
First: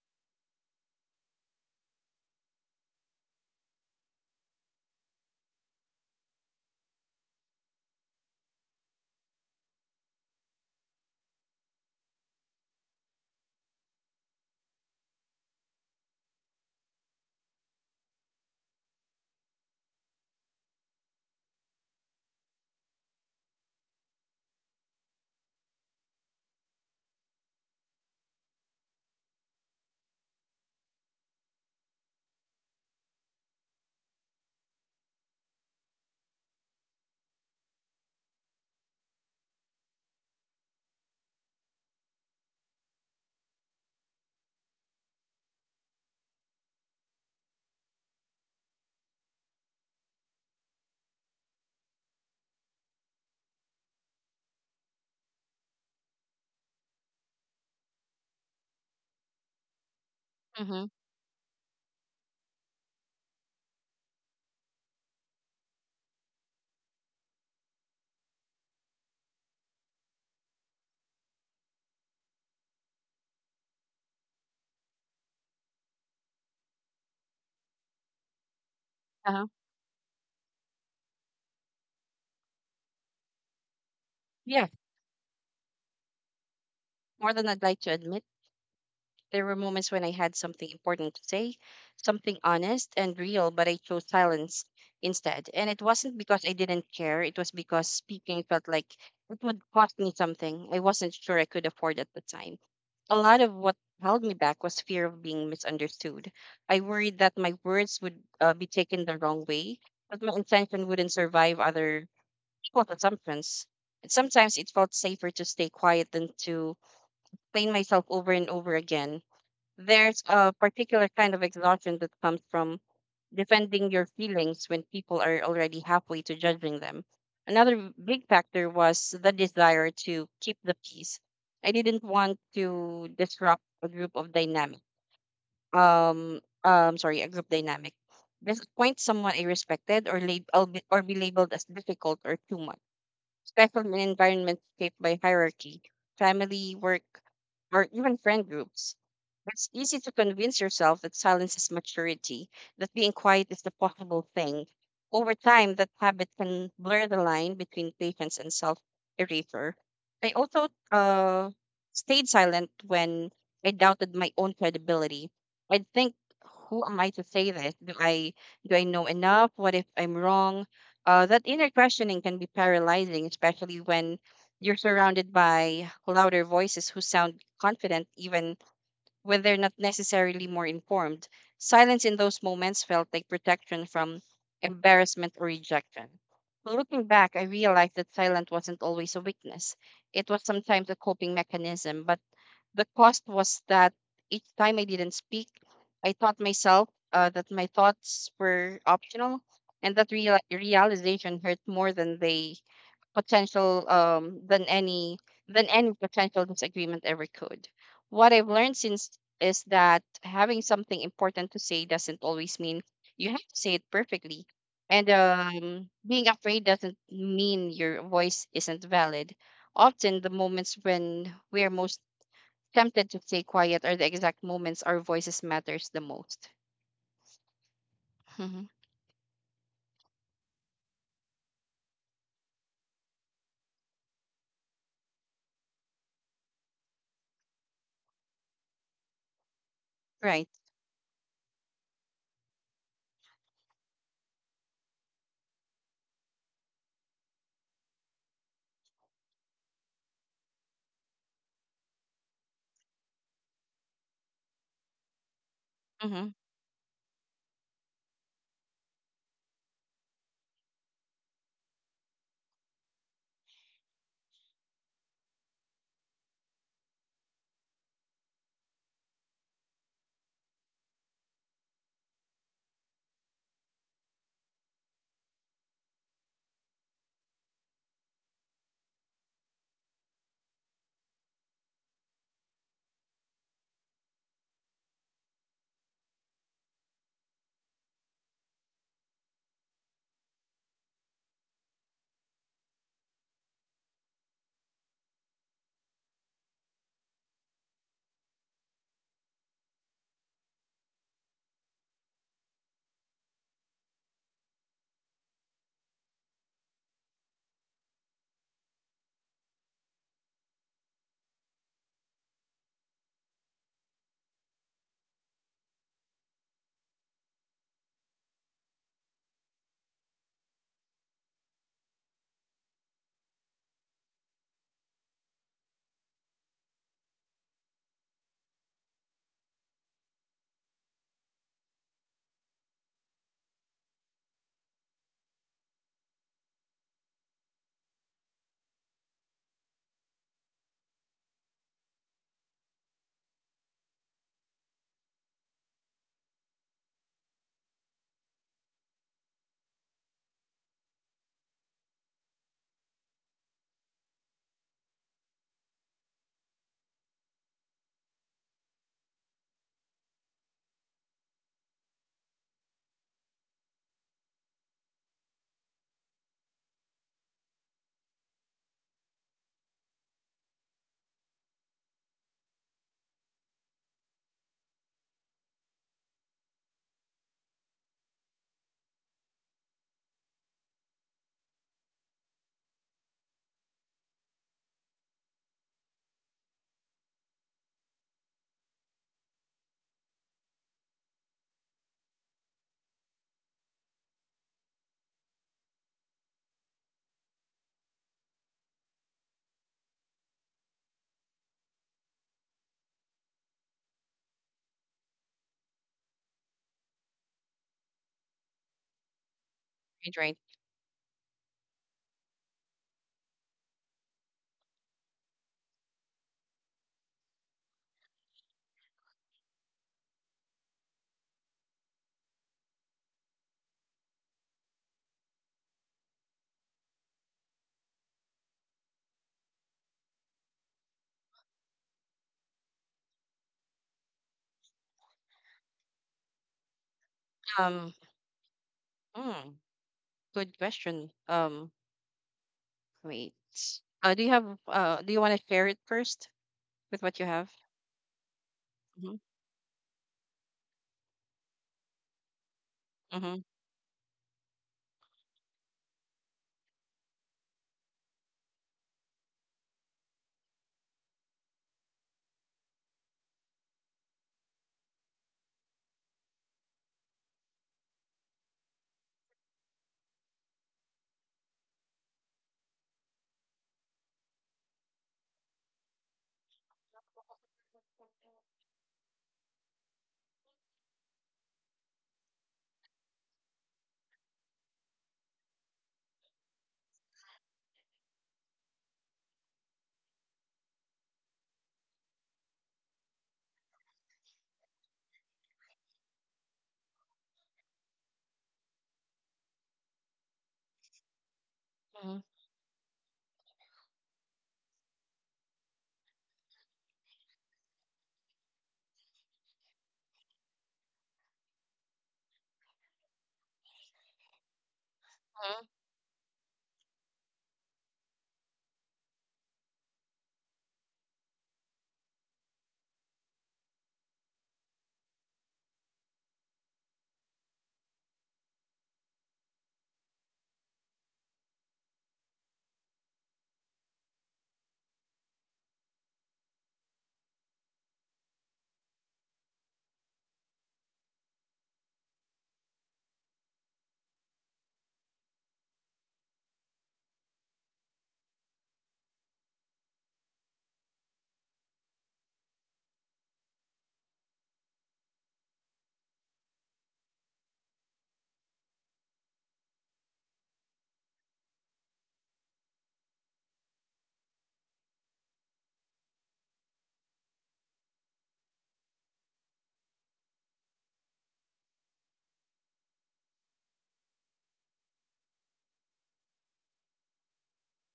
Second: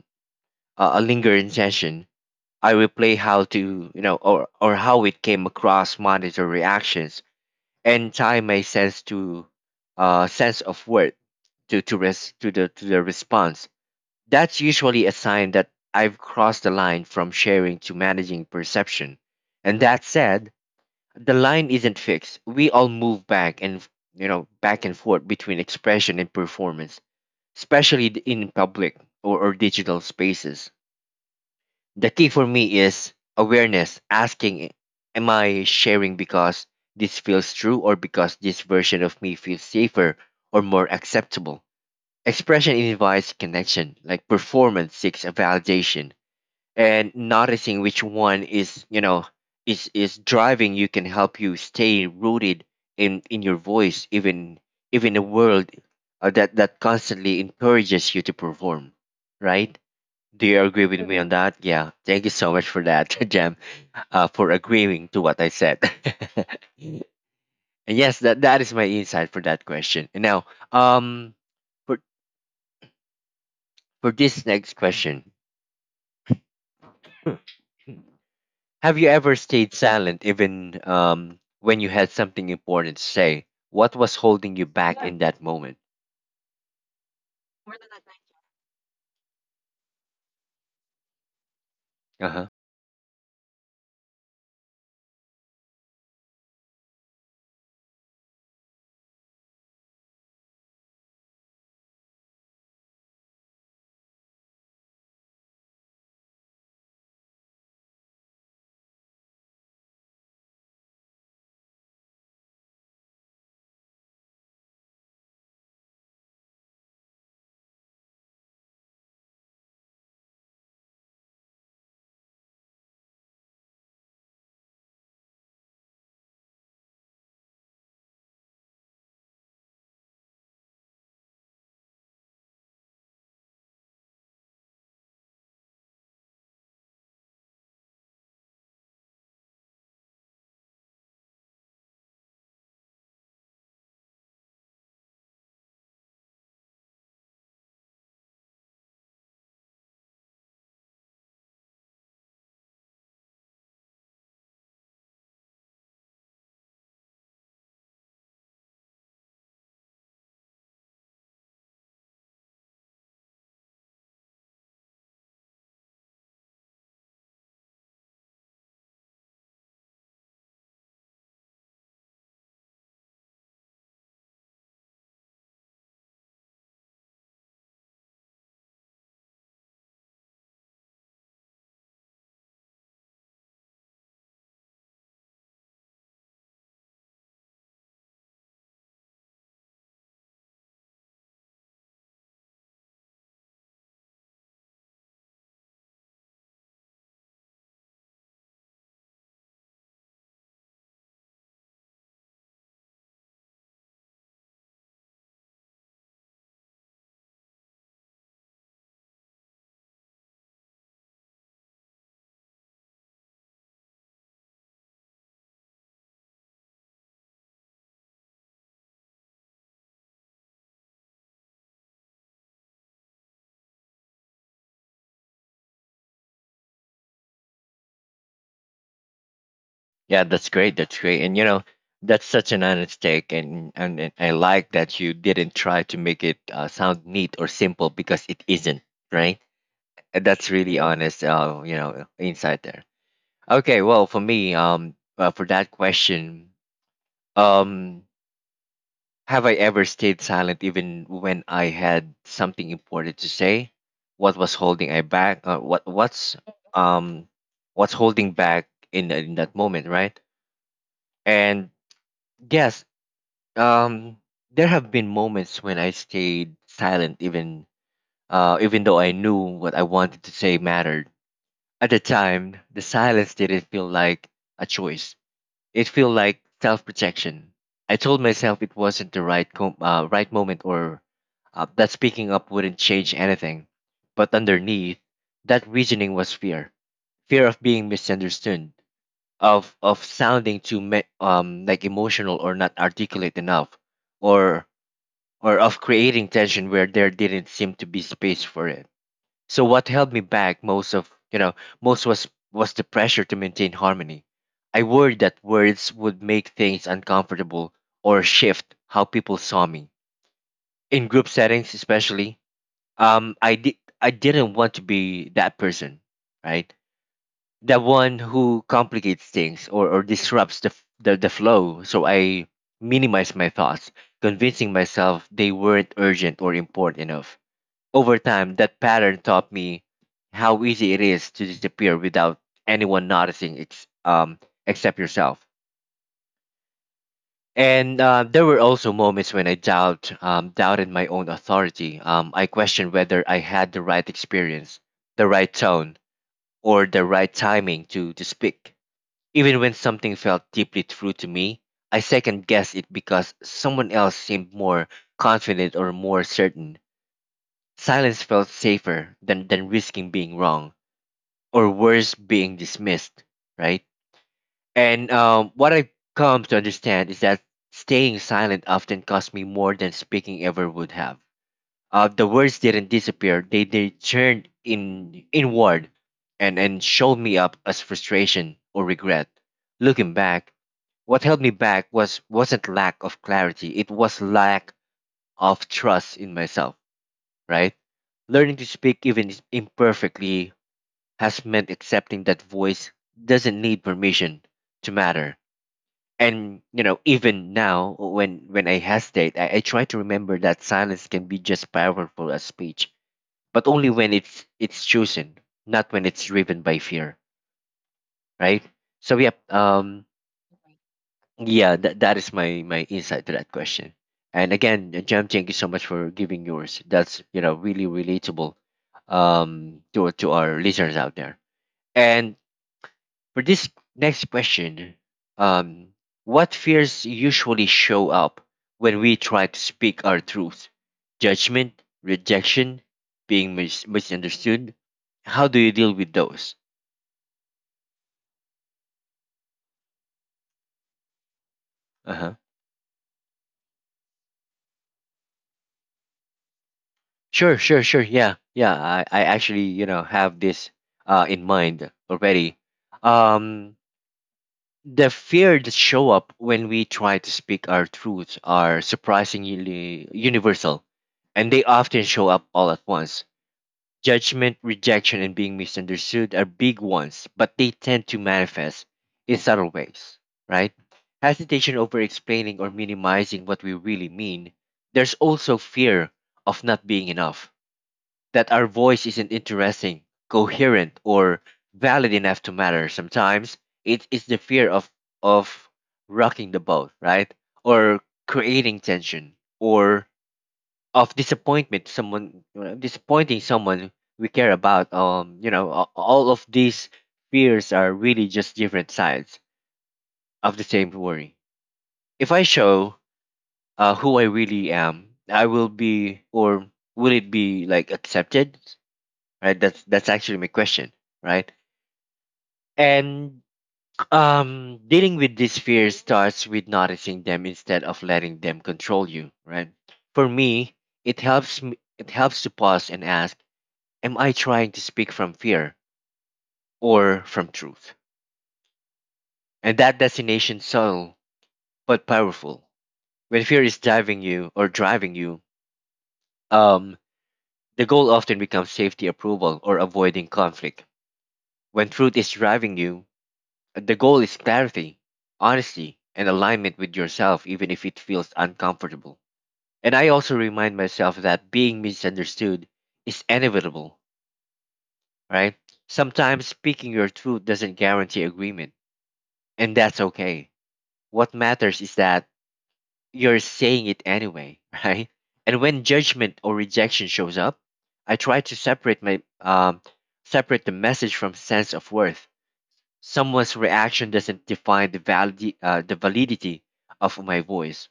Speaker 1: a, lingering tension. I replay how to, or how it came across, monitor reactions, and tie my sense to sense of word to res to the response. That's usually a sign that I've crossed the line from sharing to managing perception. And that said, the line isn't fixed. We all move back and, back and forth between expression and performance, especially in public or, digital spaces. The key for me is awareness, asking, am I sharing because this feels true, or because this version of me feels safer or more acceptable? Expression invites connection, like performance seeks a validation. And noticing which one is, is driving you can help you stay rooted in your voice, even a world that constantly encourages you to perform, right? Do you
Speaker 2: mm-hmm.
Speaker 1: agree with me on— Mhm. That, yeah, thank you so much for that. Jam, for agreeing to what I said. And yes, that is my insight for that question. And now, um for this next question, have you ever
Speaker 2: Uh-huh.
Speaker 1: stayed silent even when you had something important to say? What was holding you
Speaker 2: Yeah,
Speaker 1: back in that moment?
Speaker 2: more than I'd like to admit. There were moments when I had something important to say,
Speaker 1: Uh
Speaker 2: something
Speaker 1: huh.
Speaker 2: honest and real, but I chose silence instead. And it wasn't because I didn't care, it was because speaking felt like it would cost me something I wasn't sure I could afford at the time. A lot of what held me back was fear of being misunderstood. I worried that my words would be taken the wrong way, that my intention wouldn't survive other people's assumptions. Sometimes it felt safer to stay quiet than to explain myself over and over again. There's a particular kind of exhaustion that comes from defending your feelings when people are already halfway to judging them. Another big factor was the desire to keep the peace. I didn't want to disrupt a group of dynamic. Sorry, a group dynamic. Disappoint someone I respected, or be labeled as difficult or too much, especially in environments shaped by hierarchy, family, work, or even friend groups. It's easy to convince yourself that silence is maturity, that being quiet is the possible thing. Over time, that habit can blur the line between patience and self erasure. I also stayed silent when I doubted my own credibility. I'd think, who am I to say this? Do I know enough? What if I'm wrong? That inner questioning can be paralyzing, especially when you're surrounded by louder voices who sound confident, even when they're not necessarily more informed. Silence in those moments felt like protection from embarrassment or rejection. But looking back, I realized that silence wasn't always a weakness. It was sometimes a coping mechanism, but the cost was that each time I didn't speak, I taught myself that my thoughts were optional, and that realization hurt more than the potential than any potential disagreement ever could. What I've learned since is that having something important to say doesn't always mean you have to say it perfectly. And being afraid doesn't mean your voice isn't valid. Often, the moments when we're most tempted to stay quiet are the exact moments our voices matters the most. Mhm.
Speaker 1: Yeah, that's great. That's great. And you know, that's such an honest take, and and I like that you didn't try to make it sound neat or simple because it isn't, right? And
Speaker 2: Right.
Speaker 1: that's really honest. You know, insight there. Okay. Well, for me, for that question, um, have I ever stayed silent even when I had something important to say? What was holding I back?
Speaker 2: Mm-hmm.
Speaker 1: Um what's holding back in that moment, right? And yes, um there have been moments when I stayed silent, even even though I knew what I wanted to say mattered. At the time, the silence didn't feel like a choice. It felt like self protection. I told myself it wasn't the right right moment, or that speaking up wouldn't change anything. But underneath, that reasoning was fear. Fear of being misunderstood, of, sounding too like, emotional or not articulate enough, or, of creating tension where there didn't seem to be space for it. So what held me back most of, most was the pressure to maintain harmony. I worried that words would make things uncomfortable or shift how people saw me in group settings, especially. Um, I did I didn't want to be that person, right? The one who complicates things or, disrupts the, the flow. So I minimized my thoughts, convincing myself they weren't urgent or important enough. Over time, that pattern taught me how easy it is to disappear without anyone noticing except yourself. And there were also moments when I doubted my own authority. I questioned whether I had the right experience, the right tone, or the right timing to, speak. Even when something felt deeply true to me, I second guessed it because someone else seemed more confident or more certain. Silence felt safer than, risking being wrong, or worse, being dismissed, right? And what I've come to understand is that staying silent often cost me more than speaking ever would have. The words didn't disappear, they turned in inward and showed me up as frustration or regret. Looking back, what held me back wasn't lack of clarity, it was lack of trust in myself, right? Learning to speak, even imperfectly, has meant accepting that voice doesn't need permission to matter. And you know, even now, when I hesitate, I try to remember that silence can be just powerful as speech, but only when it's chosen, not when it's driven by fear, right? So yeah,
Speaker 2: Right. Right.
Speaker 1: yeah, that is my insight to that question. And again, Jam, thank you so much for giving yours. That's, you know, really relatable to our listeners out there. And for this next question, um, what fears usually show up when we try to speak our truth? Judgment, rejection, being misunderstood. How do you deal with those?
Speaker 2: Um. mm, Good question.
Speaker 1: Uh huh.
Speaker 2: Wait. Do you have? Do you want to share it first with what you have?
Speaker 1: Sure, sure, sure. Yeah, yeah.
Speaker 2: Mm-hmm.
Speaker 1: I actually, you know, have this in mind already.
Speaker 2: Mm-hmm.
Speaker 1: Um, the fear that show up when we try to speak our truth are surprisingly universal, and they often show up all at once. Judgment, rejection, and being misunderstood are big ones, but they tend to manifest in subtle ways, right? Hesitation over explaining or minimizing what we really mean. There's also fear of not being enough, that our voice isn't interesting, coherent, or valid enough to matter. Sometimes it is the fear of rocking the boat, right? Or creating tension, or of disappointment to someone disappointing someone we care about. All of these fears are really just different sides of the same worry.
Speaker 2: Mm-hmm.
Speaker 1: If I show who I really am, I will be, or will it be, like, accepted? Right? That's actually my question, right? And dealing with these fears starts with noticing them instead of letting them control you, right? For me, it helps to pause and ask, am I trying to speak from fear or from truth? And that destination subtle but powerful. When fear is driving you, um, the goal often becomes safety, approval, or avoiding conflict. When truth is driving you, the goal is clarity, honesty, and alignment with yourself, even if it feels uncomfortable. And I also remind myself that being misunderstood is inevitable, right? Sometimes speaking your truth doesn't guarantee agreement, and that's okay. What matters is that you're saying it anyway, right? And when judgment or rejection shows up, I try to separate my separate the message from sense of worth. Someone's reaction doesn't define the valid the validity of my voice.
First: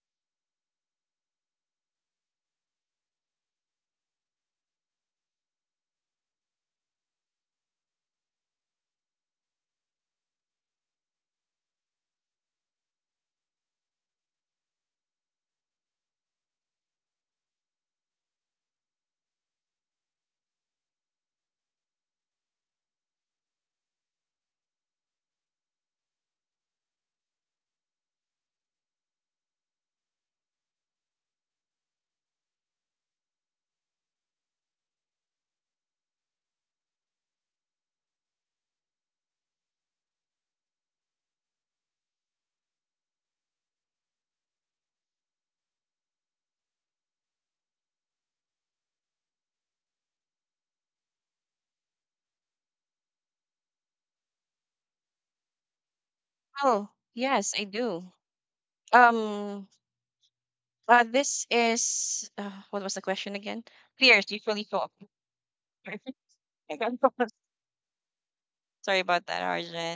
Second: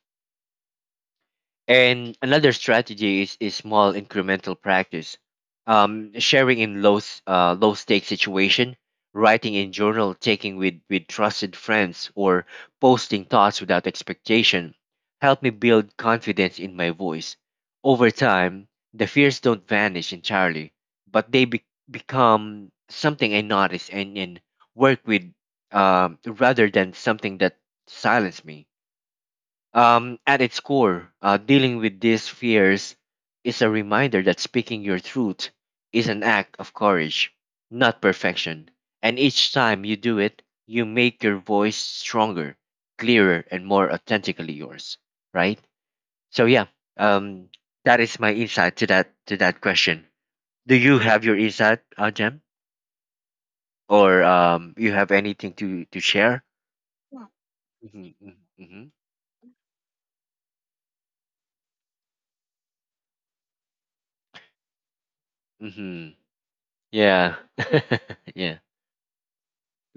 Speaker 1: And another strategy is small incremental practice. Sharing in low stake situation, writing in journal, taking with trusted friends, or posting thoughts without expectation, help me build confidence in my voice. Over time, the fears don't vanish entirely, but become something I notice and work with, rather than something that silences me. At its core, dealing with these fears is a reminder that speaking your truth is an act of courage, not perfection. And each time you do it, you make your voice stronger, clearer, and more authentically yours. Right? So yeah, um, that is my insight to that question. Do you have your insight, Jem, or you have anything to share?
Speaker 2: Oh yes, I
Speaker 1: Mm-hmm,
Speaker 2: do.
Speaker 1: mm-hmm, mm-hmm.
Speaker 2: Um. This is, what was the question again? Fears usually show up.
Speaker 1: Mm-hmm.
Speaker 2: I got lost.
Speaker 1: Yeah, yeah.
Speaker 2: Sorry about that,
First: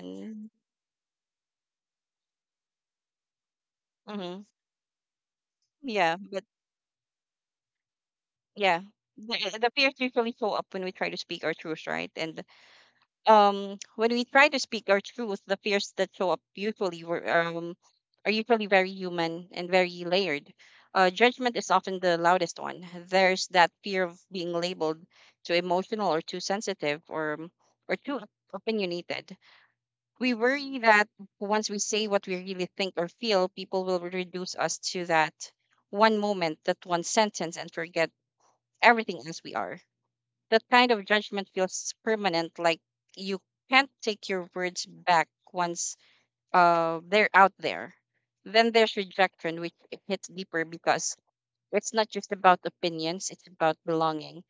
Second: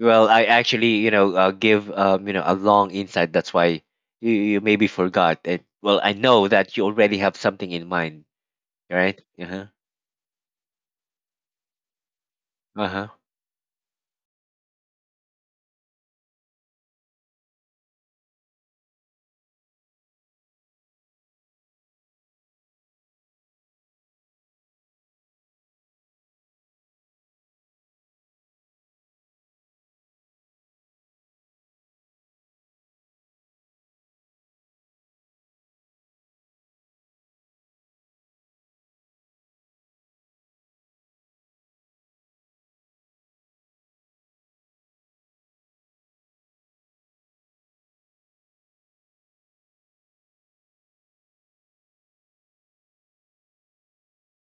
Speaker 1: Well, I actually, you know, give you know, a long insight. That's why you,
Speaker 2: Mm-hmm.
Speaker 1: you maybe forgot it. Well, I
Speaker 2: Yeah, but
Speaker 1: know that you already have something in mind,
Speaker 2: yeah.
Speaker 1: right?
Speaker 2: The, eh,
Speaker 1: Uh-huh.
Speaker 2: the fears usually show up when we try to speak our truth, right? And
Speaker 1: Uh-huh.
Speaker 2: um, when we try to speak our truth, the fears that show up are usually very human and very layered. Judgment is often the loudest one. There's that fear of being labeled too emotional or too sensitive or too opinionated. We worry that once we say what we really think or feel, people will reduce us to that one moment, that one sentence, and forget everything else we are. That kind of judgment feels permanent, like you can't take your words back once they're out there. Then there's rejection, which it hits deeper because it's not just about opinions, it's about belonging.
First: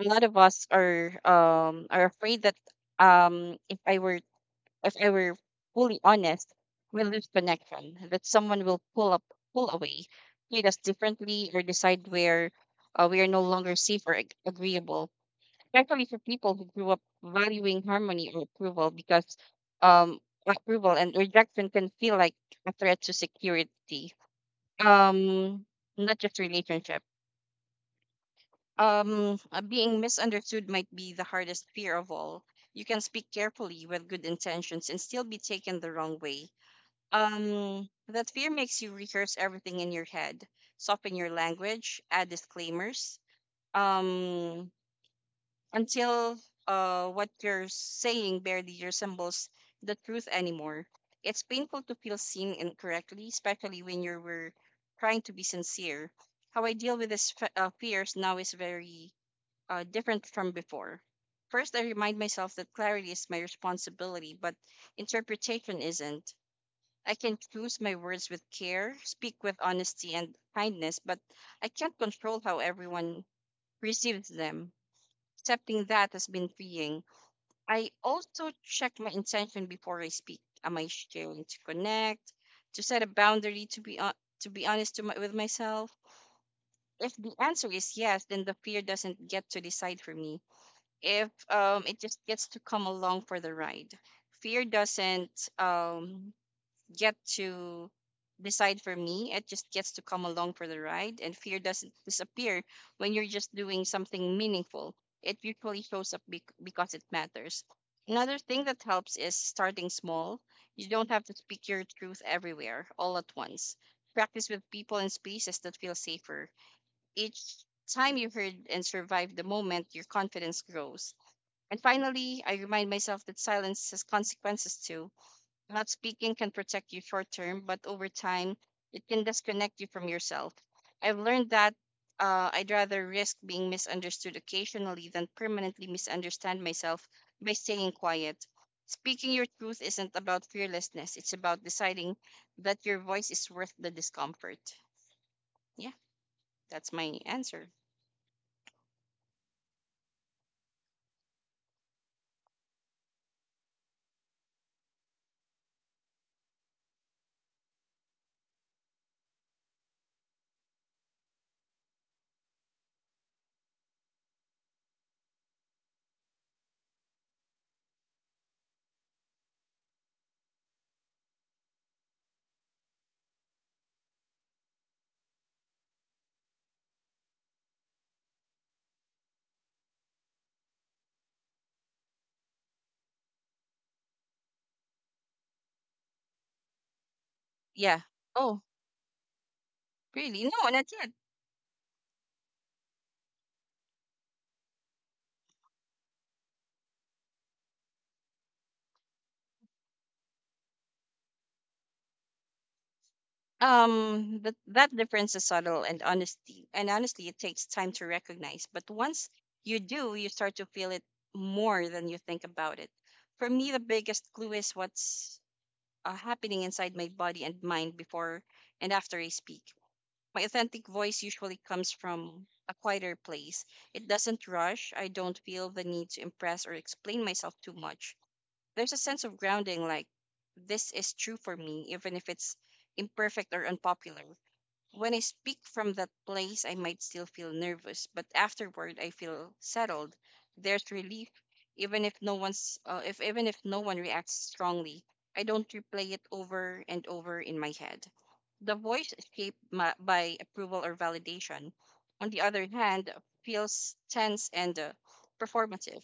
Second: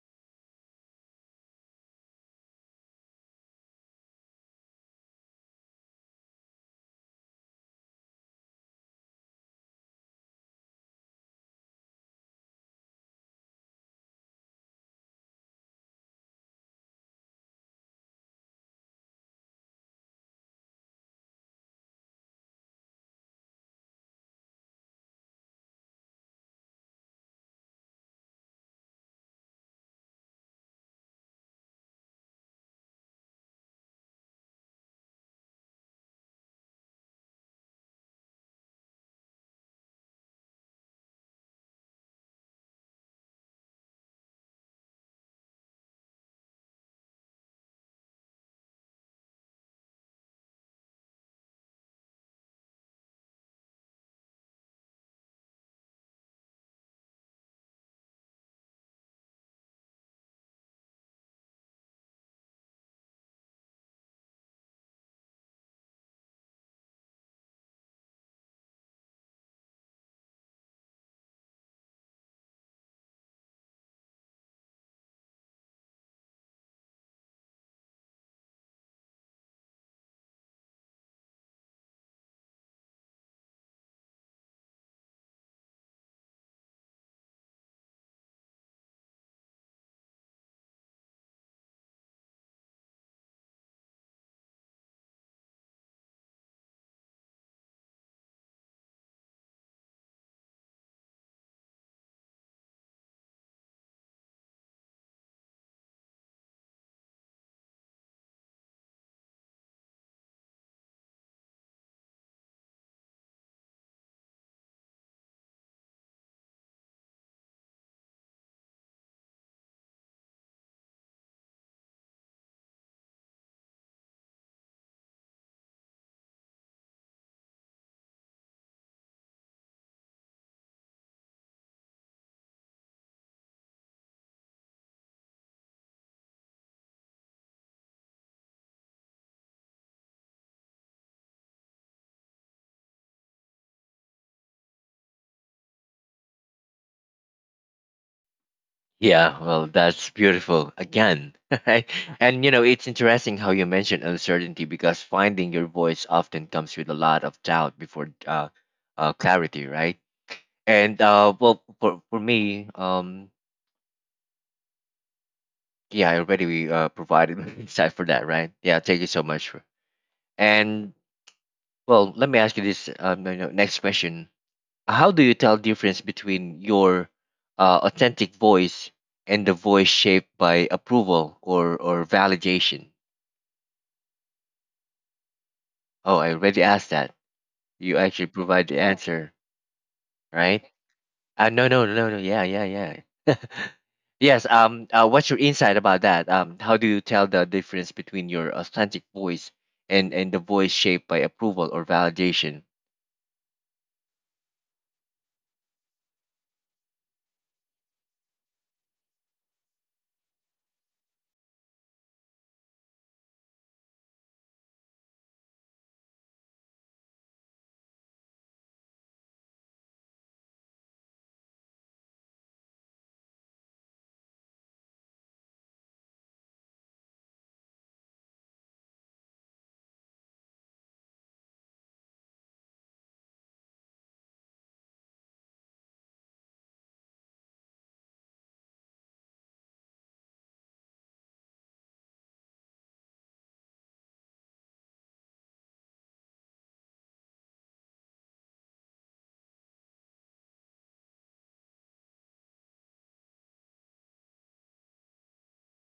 Speaker 2: A lot of us are afraid that, um, if I were if I were fully honest, we lose connection, that someone will pull away, treat us differently, or decide where we are no longer safe or agreeable, especially for people who grew up valuing harmony or approval, because um approval and rejection can feel like a threat to security, um not just relationship. Being misunderstood might be the hardest fear of all. You can speak carefully with good intentions and still be taken the wrong way. That fear makes you rehearse everything in your head, soften your language, add disclaimers, um until what you're saying barely resembles the truth anymore. It's painful to feel seen incorrectly, especially when you were trying to be sincere. How I deal with this fe- fears now is very different from before. First, I remind myself that clarity is my responsibility, but interpretation isn't. I can choose my words with care, speak with honesty and kindness, but I can't control how everyone receives them. Accepting that has been freeing. I also check my intention before I speak. Am I sharing to connect, to set a boundary, to be honest to my, with myself? If the answer is yes, then the fear doesn't get to decide for me. If it just gets to come along for the ride, fear doesn't um, get to decide for me. It just gets to come along for the ride, and fear doesn't disappear when you're just doing something meaningful. It usually shows up because it matters. Another thing that helps is starting small. You don't have to speak your truth everywhere all at once. Practice with people and spaces that feel safer. Each time you heard and survived the moment, your confidence grows. And finally, I remind myself that silence has consequences too. Not speaking can protect you short term, but over time, it can disconnect you from yourself. I've learned that I'd rather risk being misunderstood occasionally than permanently misunderstand myself by staying quiet. Speaking your truth isn't about fearlessness, it's about deciding that your voice is worth the discomfort. Yeah, that's my answer.
Speaker 1: Yeah, well, that's beautiful again. Right? And you know, it's interesting how you mentioned uncertainty because finding your voice often comes with a lot of doubt before clarity, right? And well, for me, yeah, I already provided insight for that, right? Yeah, thank you so much. For, and well, let me ask you this, you know, next question. How do you tell difference between your authentic voice and the voice shaped by approval or validation? Oh, I already asked that.
Speaker 2: Yeah.
Speaker 1: You actually
Speaker 2: Oh,
Speaker 1: provide the answer,
Speaker 2: really? No,
Speaker 1: right?
Speaker 2: not yet.
Speaker 1: No, no, no, no. Yeah, yeah, yeah. Yes. What's your insight about that? How do you tell the difference between your authentic voice and the voice shaped by approval or validation?
Speaker 2: But that difference is subtle and honesty, and honestly, it takes time to recognize. But once you do, you start to feel it more than you think about it. For me, the biggest clue is what's happening inside my body and mind before and after I speak. My authentic voice usually comes from a quieter place. It doesn't rush. I don't feel the need to impress or explain myself too much. There's a sense of grounding, like this is true for me even if it's imperfect or unpopular. When I speak from that place, I might still feel nervous, but afterward I feel settled. There's relief, even if no one reacts strongly. I don't replay it over and over in my head. The voice shaped my, by approval or validation, on the other hand, feels tense and performative.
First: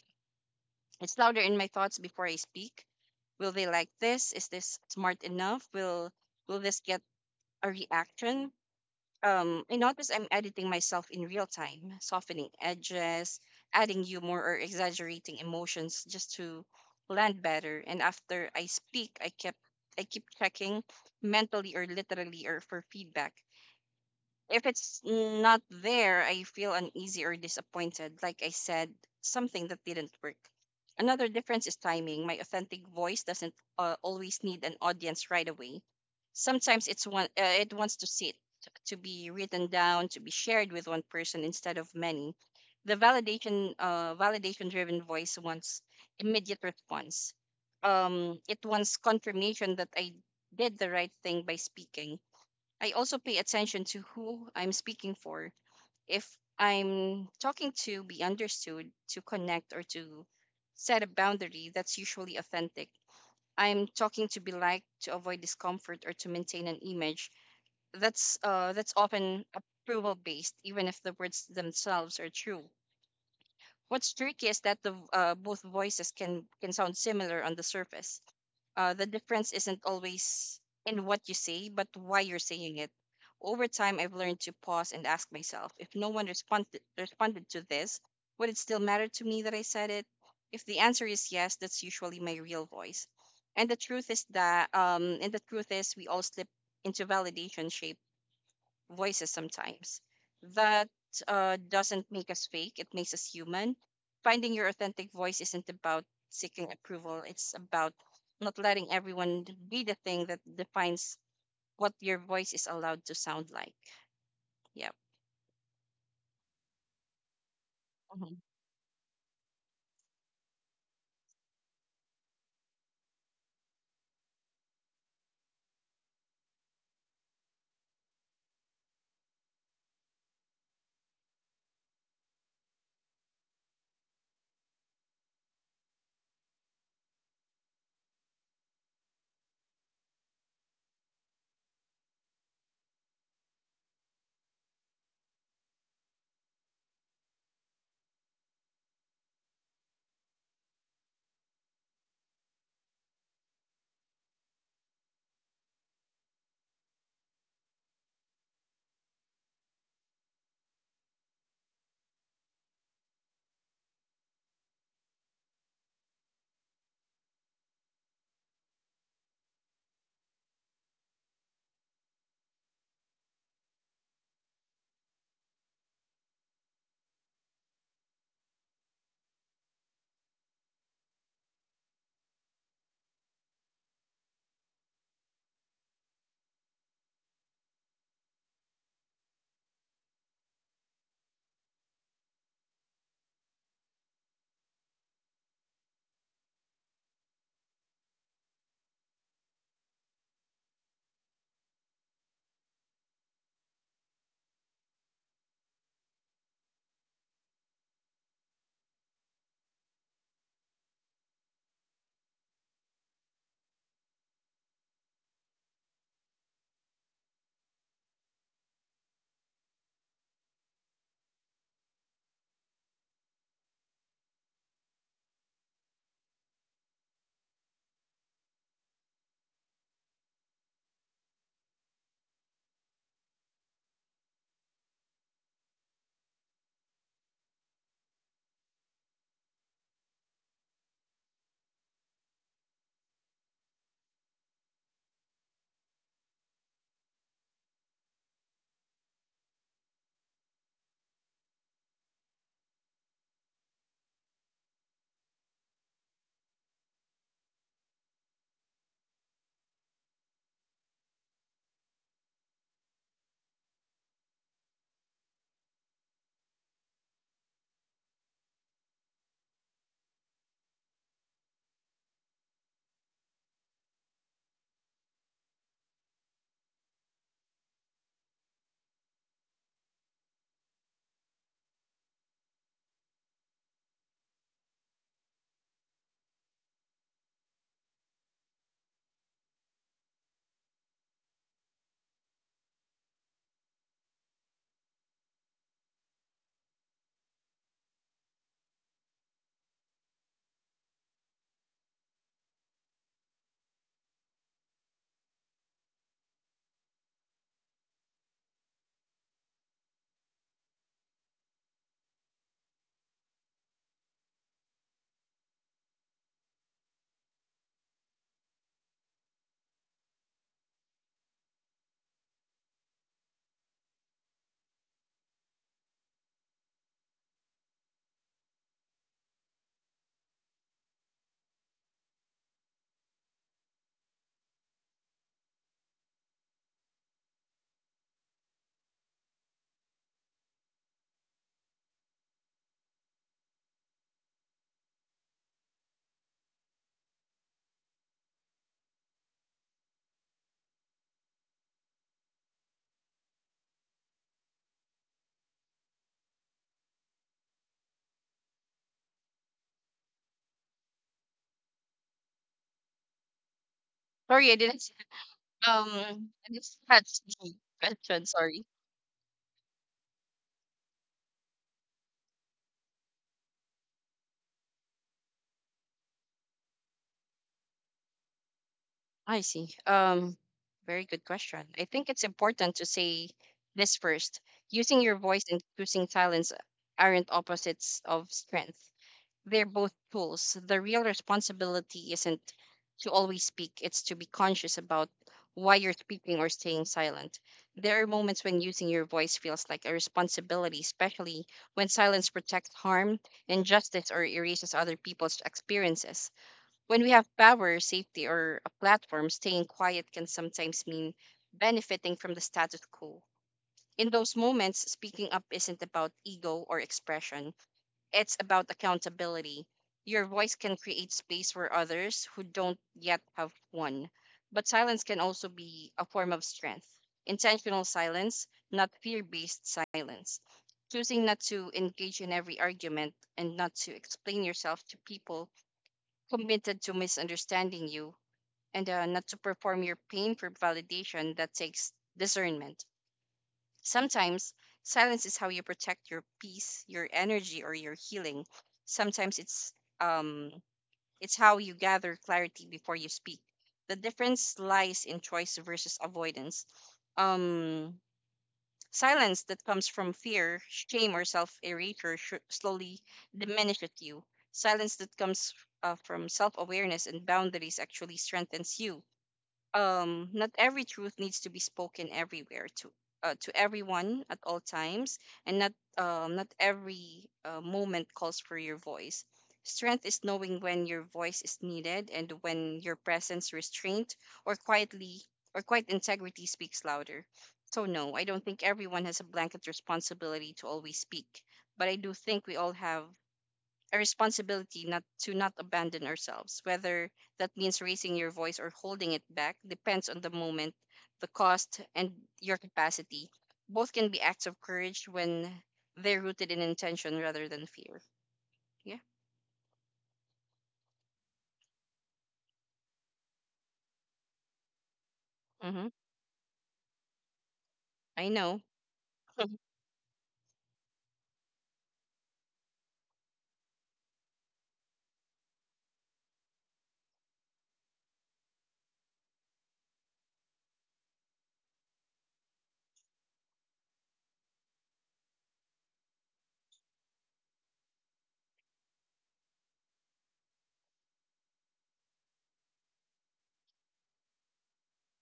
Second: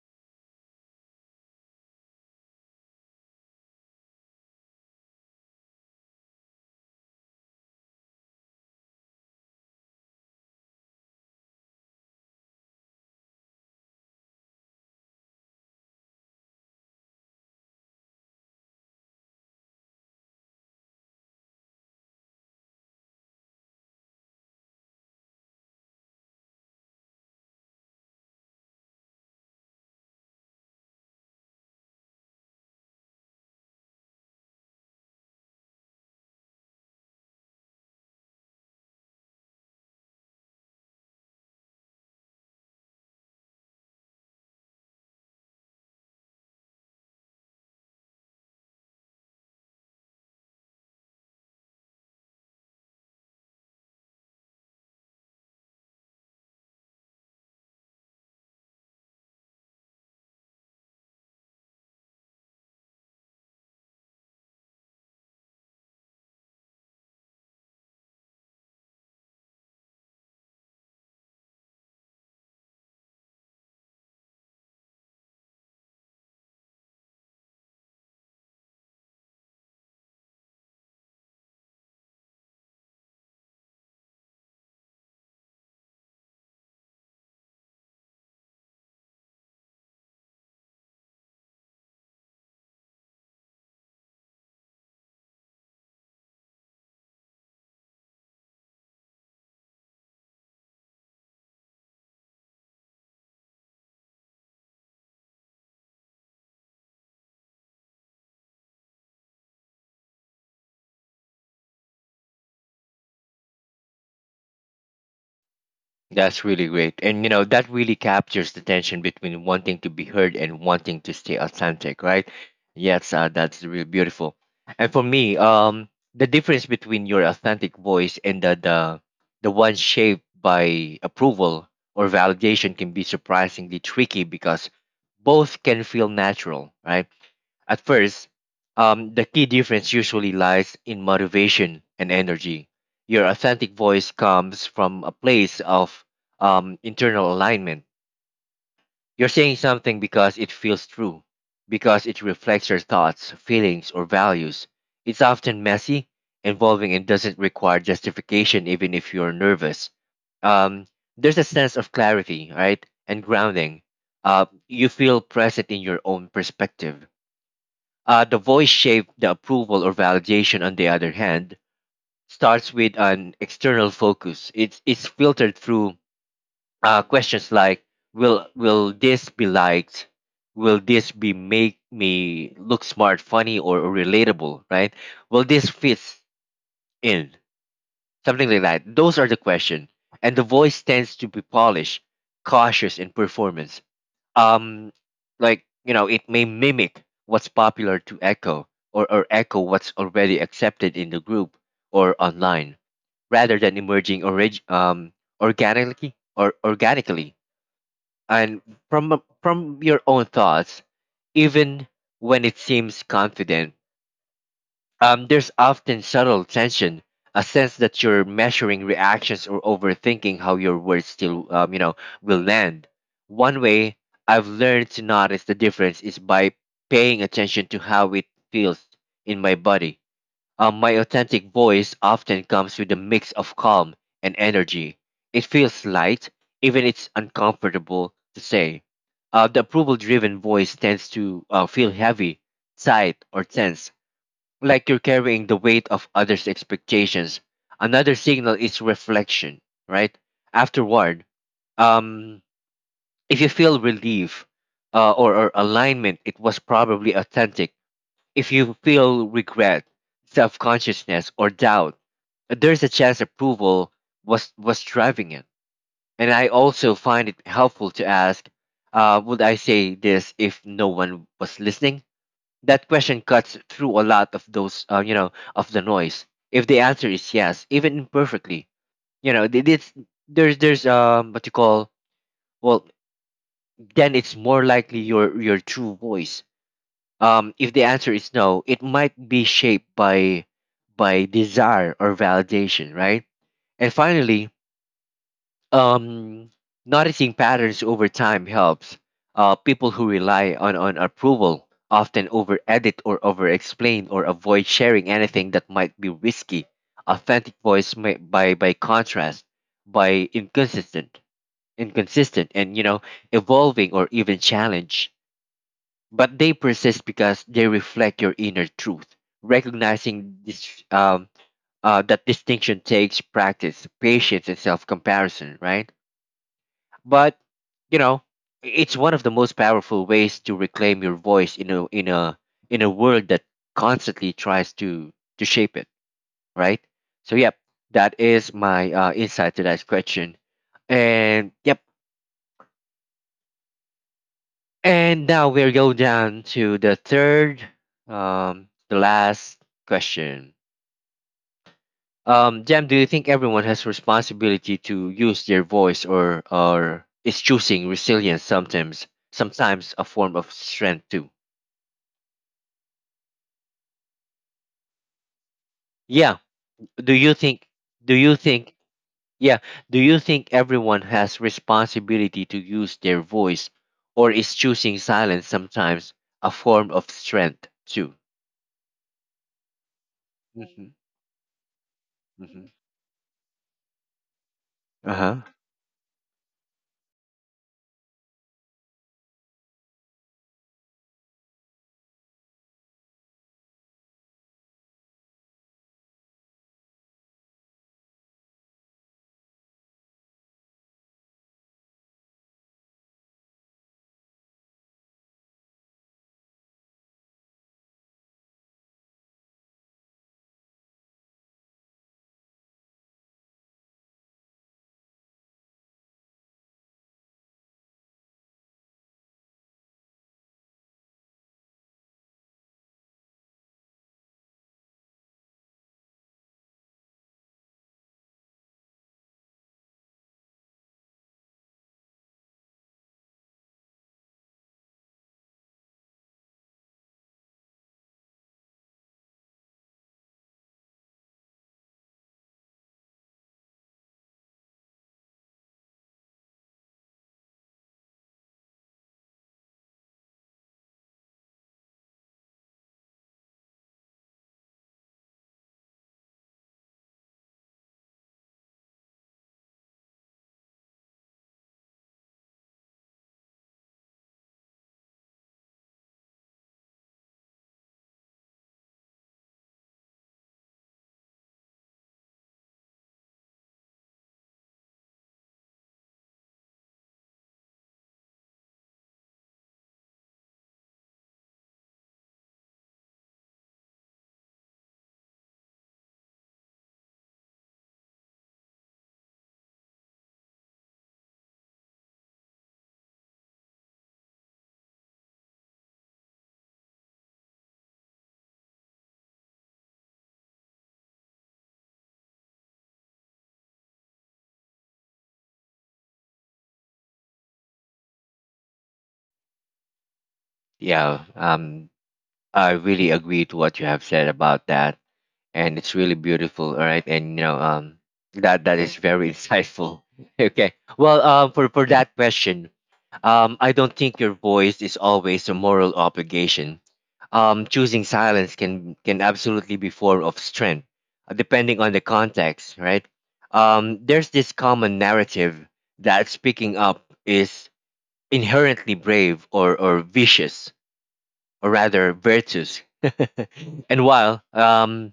Speaker 2: It's louder in my thoughts before I speak. Will they like this? Is this smart enough? Will this get a reaction? I notice I'm editing myself in real time, softening edges, adding humor or exaggerating emotions just to land better. And after I speak, I keep checking, mentally or literally or for feedback. If it's not there, I feel uneasy or disappointed. Like I said, something that didn't work. Another difference is timing. My authentic voice doesn't always need an audience right away. Sometimes it wants to sit, to be written down, to be shared with one person instead of many. The validation-driven voice wants immediate response. It wants confirmation that I did the right thing by speaking. I also pay attention to who I'm speaking for. If I'm talking to be understood, to connect, or to set a boundary, that's usually authentic. I'm talking to be liked, to avoid discomfort, or to maintain an image. That's often approval based, even if the words themselves are true. What's tricky is that the both voices can sound similar on the surface. The difference isn't always in what you say, but why you're saying it. Over time, I've learned to pause and ask myself, if no one responded to this, would it still matter to me that I said it? If the answer is yes, that's usually my real voice. And the truth is that, and the truth is, we all slip into validation shaped voices sometimes. That doesn't make us fake, it makes us human. Finding your authentic voice isn't about seeking approval, it's about not letting everyone be the thing that defines what your voice is allowed to sound like. Yeah.
Speaker 1: That's really great. And you know, that really
Speaker 2: Mhm.
Speaker 1: captures the tension between wanting to be heard and wanting to stay authentic, right? Yes, that's really beautiful. And for me, the difference between your authentic voice and the one shaped by approval or validation can be surprisingly tricky because both can feel natural, right? At first, the key difference usually lies in motivation and energy. Your authentic voice comes from a place of internal alignment. You're saying something because it feels true, because it reflects your thoughts, feelings, or values. It's often messy, involving, and doesn't require justification, even if you're nervous. Um, there's a sense of clarity, right? And grounding. You feel present in your own perspective. The voice shaped the approval or validation, on the other hand, starts with an external focus. It's filtered through questions like, will this be liked? Will this be make me look smart, funny, or relatable, right? Will this fit in? Something like that. Those are the question. And the voice tends to be polished, cautious, and performance, um like, you know, it may mimic what's popular to echo, or echo what's already accepted in the group or online, rather than organically or organically and from your own thoughts, even when it seems confident. There's often subtle tension, a sense that you're measuring reactions or overthinking how your words still, you know, will land. One way I've learned to notice the difference is by paying attention to how it feels in my body. My authentic voice often comes with a mix of calm and energy. It feels light, even it's uncomfortable to say. The approval-driven voice tends to feel heavy, tight, or tense, like you're carrying the weight of others' expectations. Another signal is reflection, right? Afterward, um, if you feel relief or alignment, it was probably authentic. If you feel regret, self consciousness, or doubt, there's a chance approval was driving it. And I also find it helpful to ask, would I say this if no one was listening? That question cuts through a lot of those, you know, of the noise. If the answer is yes, even imperfectly, you know, th- this there's what you call, well, then it's more likely your true voice. If the answer is no, it might be shaped by desire or validation, right? And finally, um, noticing patterns over time helps. People who rely on approval often over edit or over explain or avoid sharing anything that might be risky. Authentic voice may, by contrast, by inconsistent, inconsistent, and you know, evolving or even challenge. But they persist because they reflect your inner truth. Recognizing this that distinction takes practice, patience, and self comparison. Right, but you know, it's one of the most powerful ways to reclaim your voice in a in a world that constantly tries to shape it, right? So yep, that is my insight to that question. And yep, and now we'll go down to the third, the last question. Jam, do you think everyone has responsibility to use their voice, or is choosing resilience sometimes a form of strength too?
Speaker 2: Sorry, I didn't.
Speaker 1: Yeah.
Speaker 2: I just
Speaker 1: Do
Speaker 2: catch
Speaker 1: you
Speaker 2: the
Speaker 1: think do
Speaker 2: question.
Speaker 1: you
Speaker 2: Sorry.
Speaker 1: think yeah, do you think everyone has responsibility to use their voice or is choosing silence sometimes a form of strength too?
Speaker 2: I see.
Speaker 1: Hmm.
Speaker 2: Very good question. I think it's
Speaker 1: Hmm.
Speaker 2: important to say this first. Using your
Speaker 1: Uh-huh.
Speaker 2: voice and choosing silence aren't opposites of strength. They're both tools. The real responsibility isn't to always speak, it's to be conscious about why you're speaking or staying silent. There are moments when using your voice feels like a responsibility, especially when silence protects harm, injustice, or erases other people's experiences. When we have power, safety, or a platform, staying quiet can sometimes mean benefiting from the status quo. In those moments, speaking up isn't about ego or expression, it's about accountability. Your voice can create space for others who don't yet have one. But silence can also be a form of strength. Intentional silence, not fear based silence. Choosing not to engage in every argument and not to explain yourself to people committed to misunderstanding you, and not to perform your pain for validation, that takes discernment. Sometimes silence is how you protect your peace, your energy, or your healing. Sometimes um it's how you gather clarity before you speak. The difference lies in choice versus avoidance. Um Silence that comes from fear, shame, or self-erasure slowly diminishes you. Silence that comes from self-awareness and boundaries actually strengthens you. Not every truth needs to be spoken everywhere, to everyone at all times, and not every moment calls for your voice. Strength is knowing when your voice is needed and when your presence, restraint, or quietly or quiet integrity speaks louder. So no, I don't think everyone has a blanket responsibility to always speak, but I do think we all have a responsibility not abandon ourselves. Whether that means raising your voice or holding it back depends on the moment, the cost, and your capacity. Both can be acts of courage when they're rooted in intention rather than fear. Yeah.
Speaker 1: Yeah, I really agree to what you have said about that.
Speaker 2: Mm-hmm.
Speaker 1: And it's really beautiful. All right, and you know,
Speaker 2: I know.
Speaker 1: that that is very insightful. Okay, well, for that question, I don't think your voice is always a moral obligation. Choosing silence can absolutely be form of strength, depending on the context, right? There's this common narrative that speaking up is inherently brave or vicious, or rather virtuous. And while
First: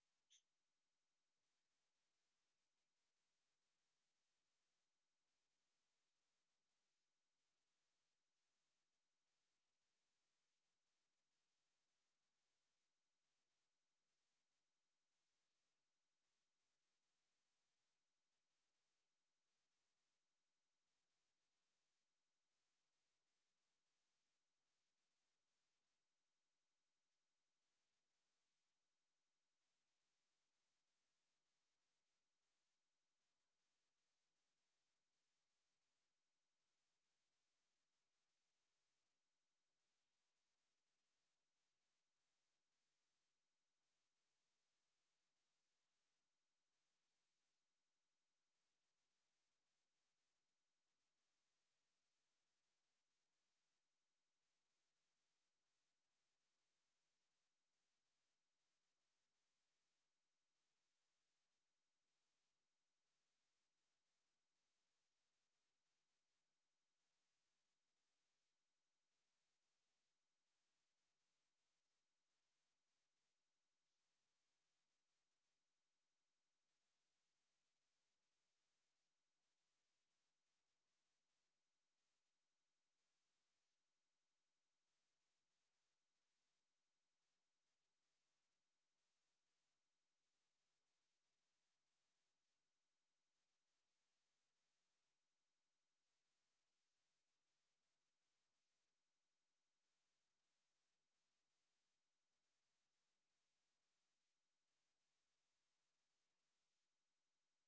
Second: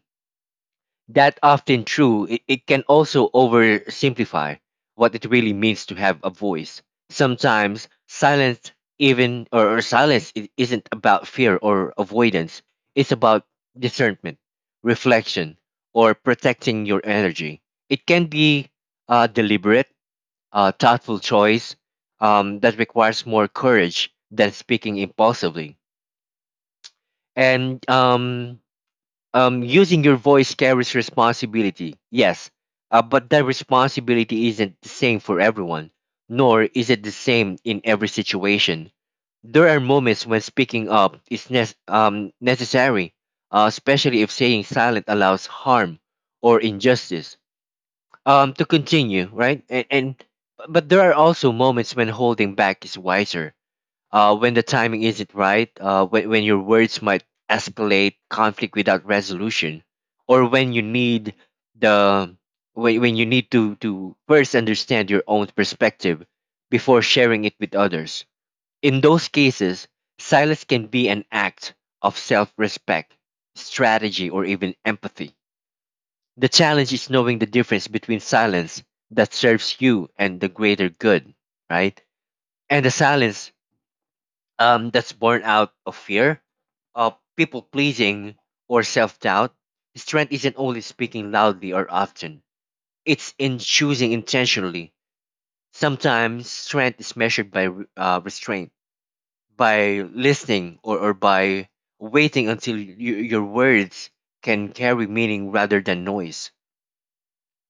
Speaker 1: that often true, it can also oversimplify what it really means to have a voice. Sometimes silence, even, or isn't about fear or avoidance. It's about discernment, reflection, or protecting your energy. It can be a deliberate, thoughtful choice that requires more courage than speaking impulsively. And Using your voice carries responsibility, yes, but that responsibility isn't the same for everyone, nor is it the same in every situation. There are moments when speaking up is necessary, especially if staying silent allows harm or injustice to continue, right? And But there are also moments when holding back is wiser, when the timing isn't right, when your words might escalate conflict without resolution, or when you need the when you need to first understand your own perspective before sharing it with others. In those cases, silence can be an act of self-respect, strategy, or even empathy. The challenge is knowing the difference between silence that serves you and the greater good, right? And the silence, that's born out of fear, of people pleasing, or self doubt. Strength isn't only speaking loudly or often, it's in choosing intentionally. Sometimes strength is measured by restraint, by listening, or by waiting until your words can carry meaning rather than noise.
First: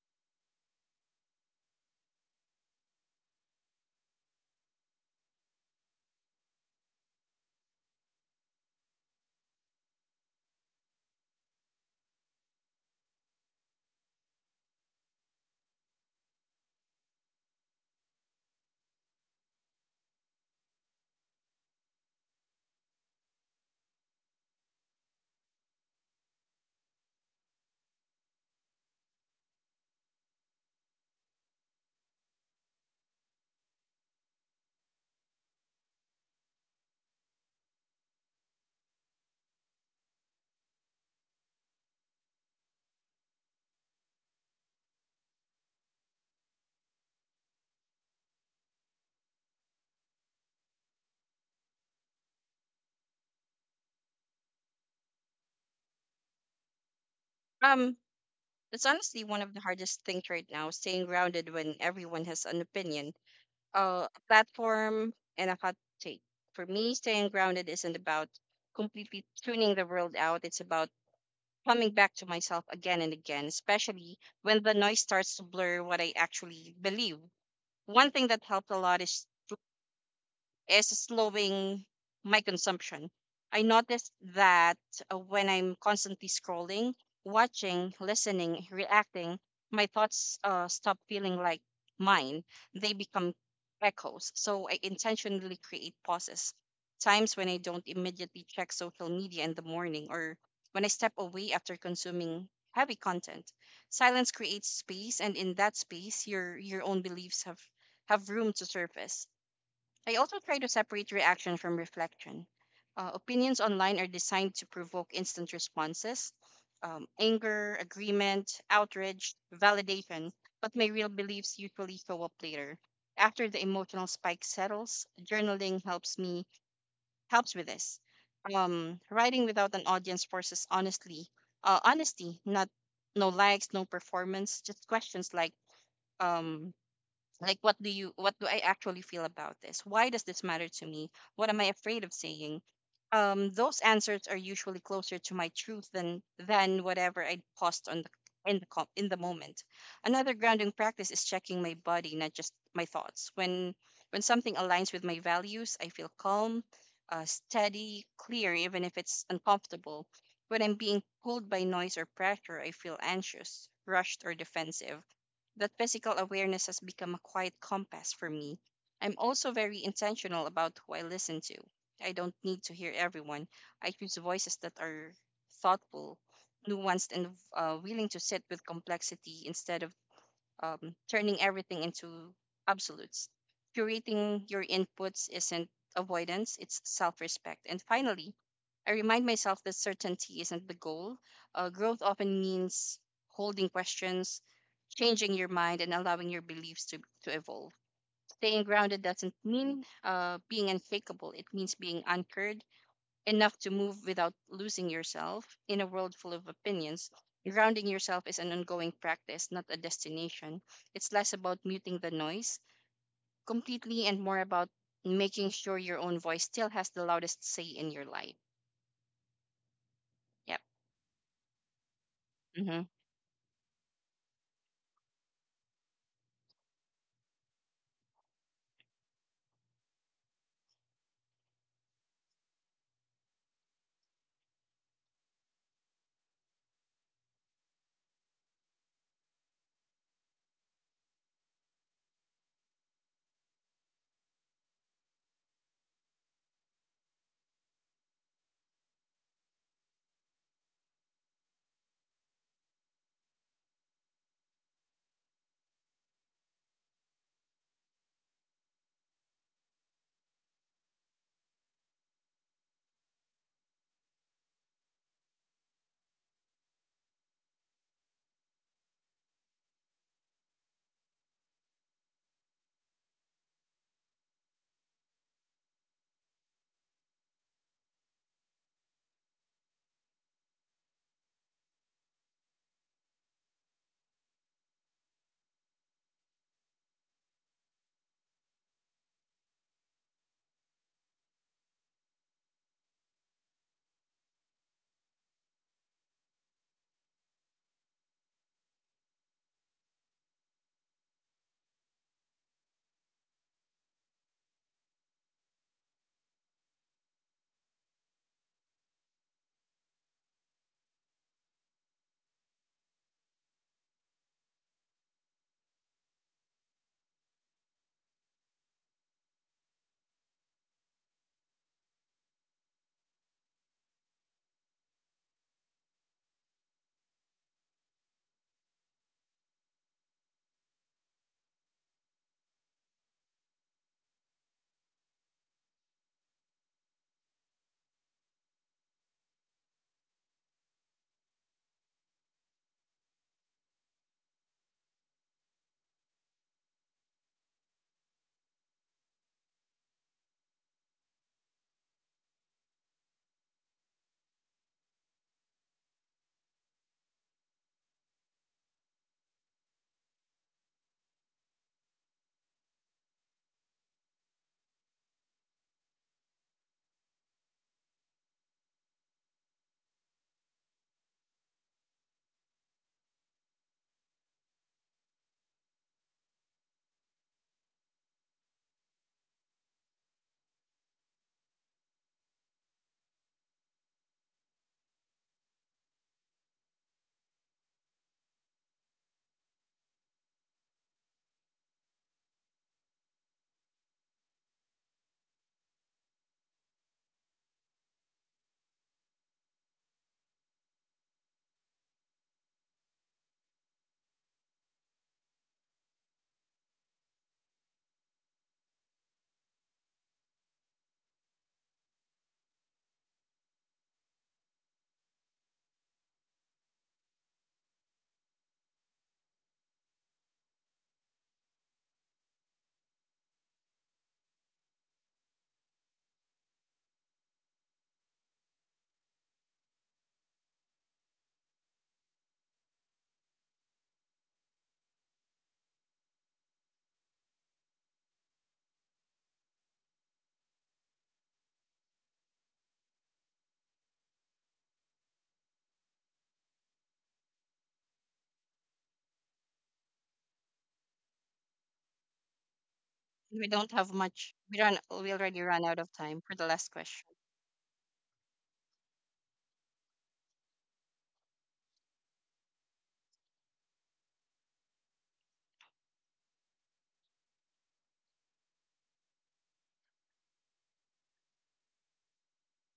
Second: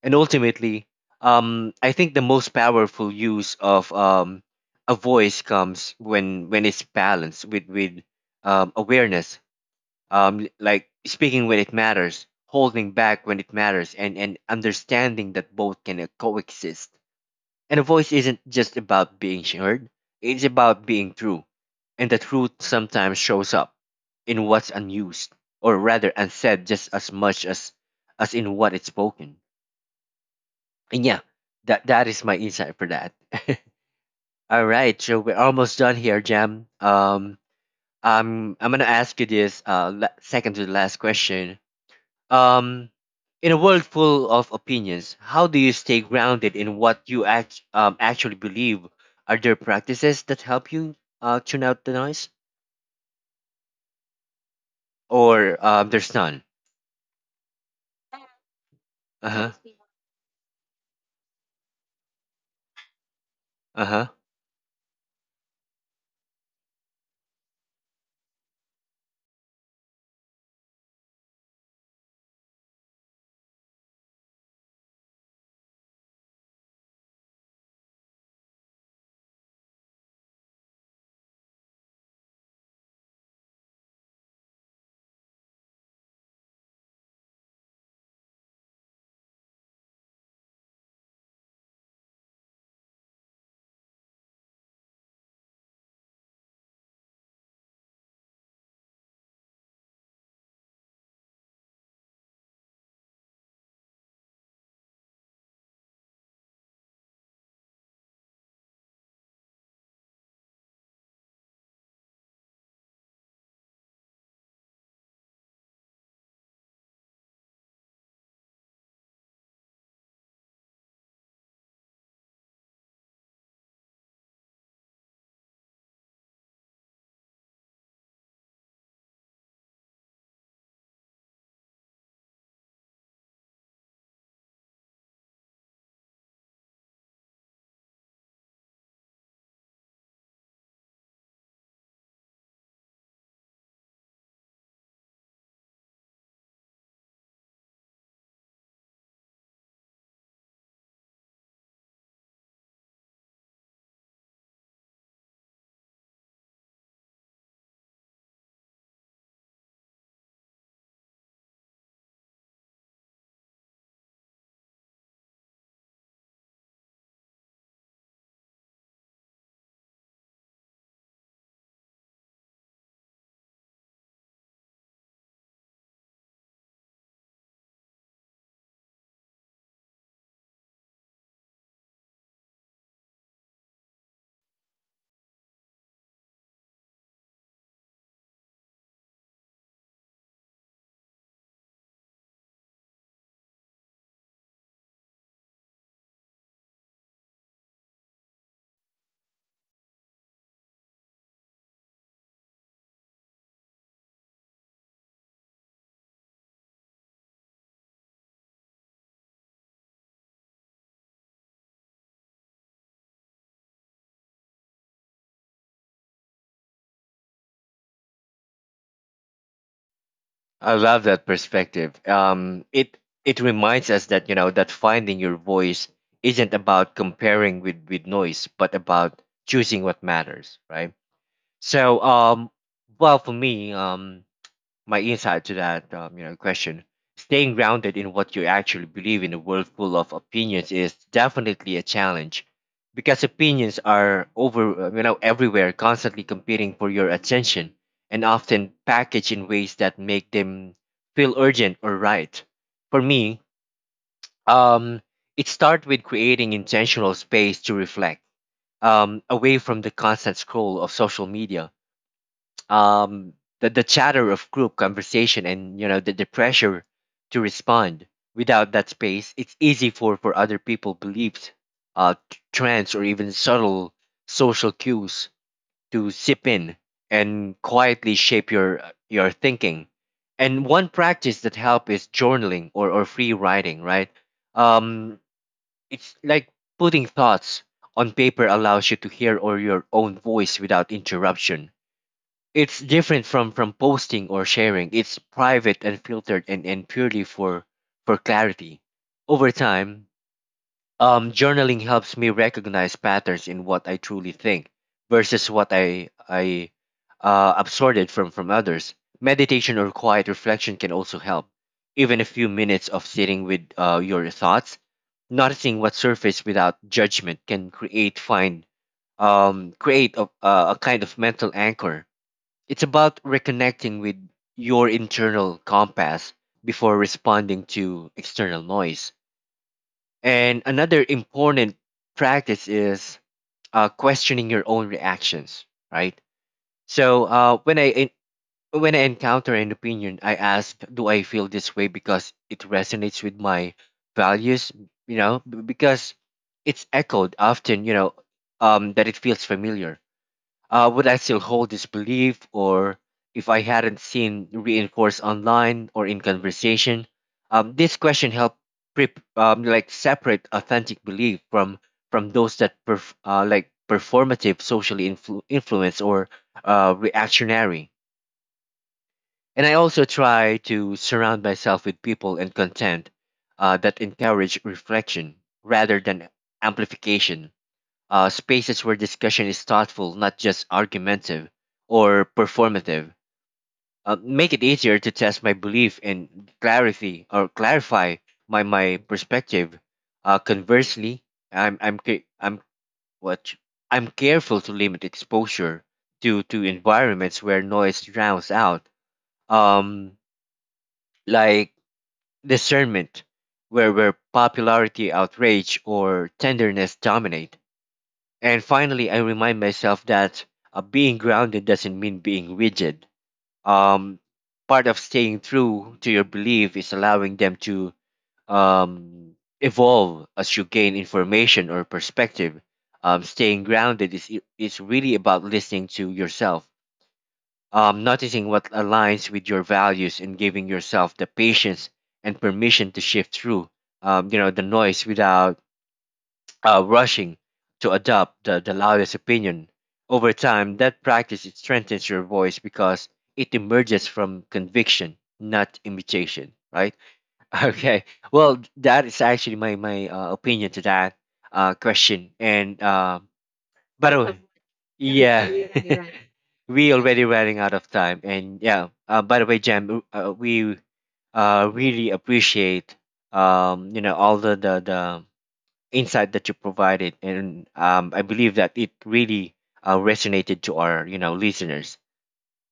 Speaker 1: And ultimately, I think the most powerful use of a voice comes when it's balanced with awareness, like speaking when it matters, holding back when it matters, and understanding that both can coexist. And a voice isn't just about being heard, it's about being true. And the truth sometimes shows up in what's unused, or rather unsaid, just as much as in what is spoken. And yeah, that is my insight for that. All right, so we're almost done here, Jam. I'm gonna ask you this second to the last question. Um, in a world full of opinions, how do you stay grounded in what you actually believe? Are there practices that help you tune out the noise, or there's none?
Speaker 2: um, it's honestly
Speaker 1: Uh
Speaker 2: one
Speaker 1: huh.
Speaker 2: of the hardest things right now, staying grounded when everyone has an opinion,
Speaker 1: Uh huh.
Speaker 2: a platform, and a hot take. For me, staying grounded isn't about completely tuning the world out. It's about coming back to myself again and again, especially when the noise starts to blur what I actually believe. One thing that helped a lot is slowing my consumption. I noticed that when I'm constantly scrolling, watching, listening, reacting, my thoughts stop feeling like mine. They become echoes. So I intentionally create pauses, times when I don't immediately check social media in the morning, or when I step away after consuming heavy content. Silence creates space, and in that space, your own beliefs have room to surface. I also try to separate reaction from reflection. Opinions online are designed to provoke instant responses, anger, agreement, outrage, validation, but my real beliefs usually show up later. After the emotional spike settles, journaling helps me, helps with this. Writing without an audience forces honesty, not no likes, no performance, just questions like, um, like, what do I actually feel about this? Why does this matter to me? What am I afraid of saying? Those answers are usually closer to my truth than whatever I post on the in the in the moment. Another grounding practice is checking my body, not just my thoughts. When something aligns with my values, I feel calm, steady, clear, even if it's uncomfortable. When I'm being pulled by noise or pressure, I feel anxious, rushed, or defensive. That physical awareness has become a quiet compass for me. I'm also very intentional about who I listen to. I don't need to hear everyone. I choose voices that are thoughtful, nuanced, and willing to sit with complexity instead of turning everything into absolutes. Curating your inputs isn't avoidance, it's self respect. And finally, I remind myself that certainty isn't the goal. Growth often means holding questions, changing your mind, and allowing your beliefs to, evolve. Staying grounded doesn't mean being unshakable, it means being anchored enough to move without losing yourself in a world full of opinions. Grounding yourself is an ongoing practice, not a destination. It's less about muting the noise completely and more about making sure your own voice still has the loudest say in your life. Yep.
Speaker 1: I love that perspective.
Speaker 2: hmm
Speaker 1: It reminds us that, you know, that finding your voice isn't about comparing with noise, but about choosing what matters, right? So, well, for me, my insight to that, you know, question. Staying grounded in what you actually believe in a world full of opinions is definitely a challenge because opinions are over you know, everywhere, constantly competing for your attention and often packaged in ways that make them feel urgent or right. For me, um it starts with creating intentional space to reflect, away from the constant scroll of social media, um, the chatter of group conversation, and you know, the pressure to respond. Without that space, it's easy for other people beliefs, trends, or even subtle social cues to sip in and quietly shape your thinking. And one practice that helps is journaling or free writing, right? um it's like putting thoughts on paper allows you to hear or your own voice without interruption. It's different from posting or sharing. It's private and filtered, and purely for clarity. Over time, journaling helps me recognize patterns in what I truly think versus what I absorbed from others. Meditation or quiet reflection can also help. Even a few minutes of sitting with your thoughts, noticing what surface without judgment, can create a kind of mental anchor. It's about reconnecting with your internal compass before responding to external noise. And another important practice is questioning your own reactions, right? So when I encounter an opinion, I ask, do I feel this way because it resonates with my values? You know, because it's echoed often. You know, that it feels familiar. Would I still hold this belief, or if I hadn't seen reinforced online or in conversation? This question helped like separate authentic belief from those that like performative, influence, or reactionary. And I also try to surround myself with people and content that encourage reflection rather than amplification, spaces where discussion is thoughtful, not just argumentative or performative. Make it easier to test my belief and clarity or clarify my perspective. Conversely, I'm ca- I'm what I'm careful to limit exposure to environments where noise drowns out. Um, like discernment, where popularity, outrage, or tenderness dominate. And finally, I remind myself that being grounded doesn't mean being rigid. Um, part of staying true to your belief is allowing them to um, evolve as you gain information or perspective. Staying grounded is really about listening to yourself, noticing what aligns with your values, and giving yourself the patience and permission to shift through. You know, the noise without rushing to adopt the loudest opinion. Over time, that practice, it strengthens your voice because it emerges from conviction, not imitation. Right? Okay. Well, that is actually my opinion to that question. And
Speaker 2: We don't have
Speaker 1: by the
Speaker 2: much.
Speaker 1: way,
Speaker 2: We run. We already
Speaker 1: yeah,
Speaker 2: ran out of time for the last
Speaker 1: we
Speaker 2: question.
Speaker 1: already running out of time. And yeah, by the way, Jam, we really appreciate, you know, all the the insight that you provided, and I believe that it really resonated to our, you know, listeners.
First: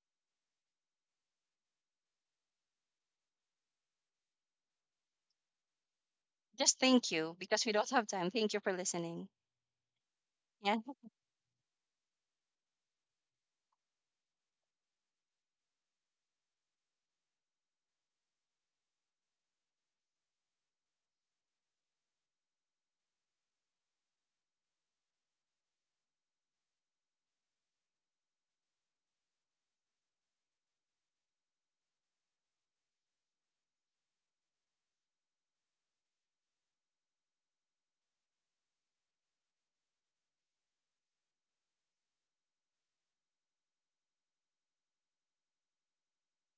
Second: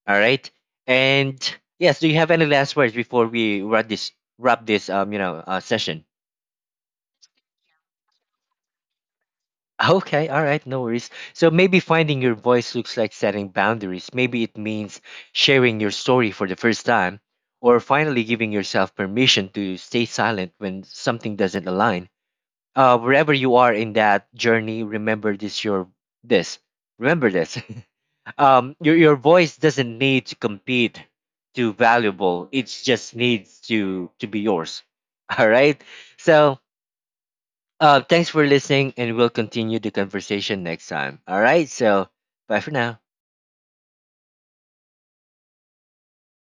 Speaker 1: All right, and yes, do you have any last words before we wrap this session?
Speaker 2: Just thank you because we don't have time. Thank you for listening.
Speaker 1: Okay, all right,
Speaker 2: Yeah.
Speaker 1: no worries. So maybe finding your voice looks like setting boundaries. Maybe it means sharing your story for the first time, or finally giving yourself permission to stay silent when something doesn't align. Wherever you are in that journey, remember this. Remember this. Your voice doesn't need to compete to valuable. It just needs to be yours. All right. So thanks for listening, and we'll continue the conversation next time. All right. So bye for now.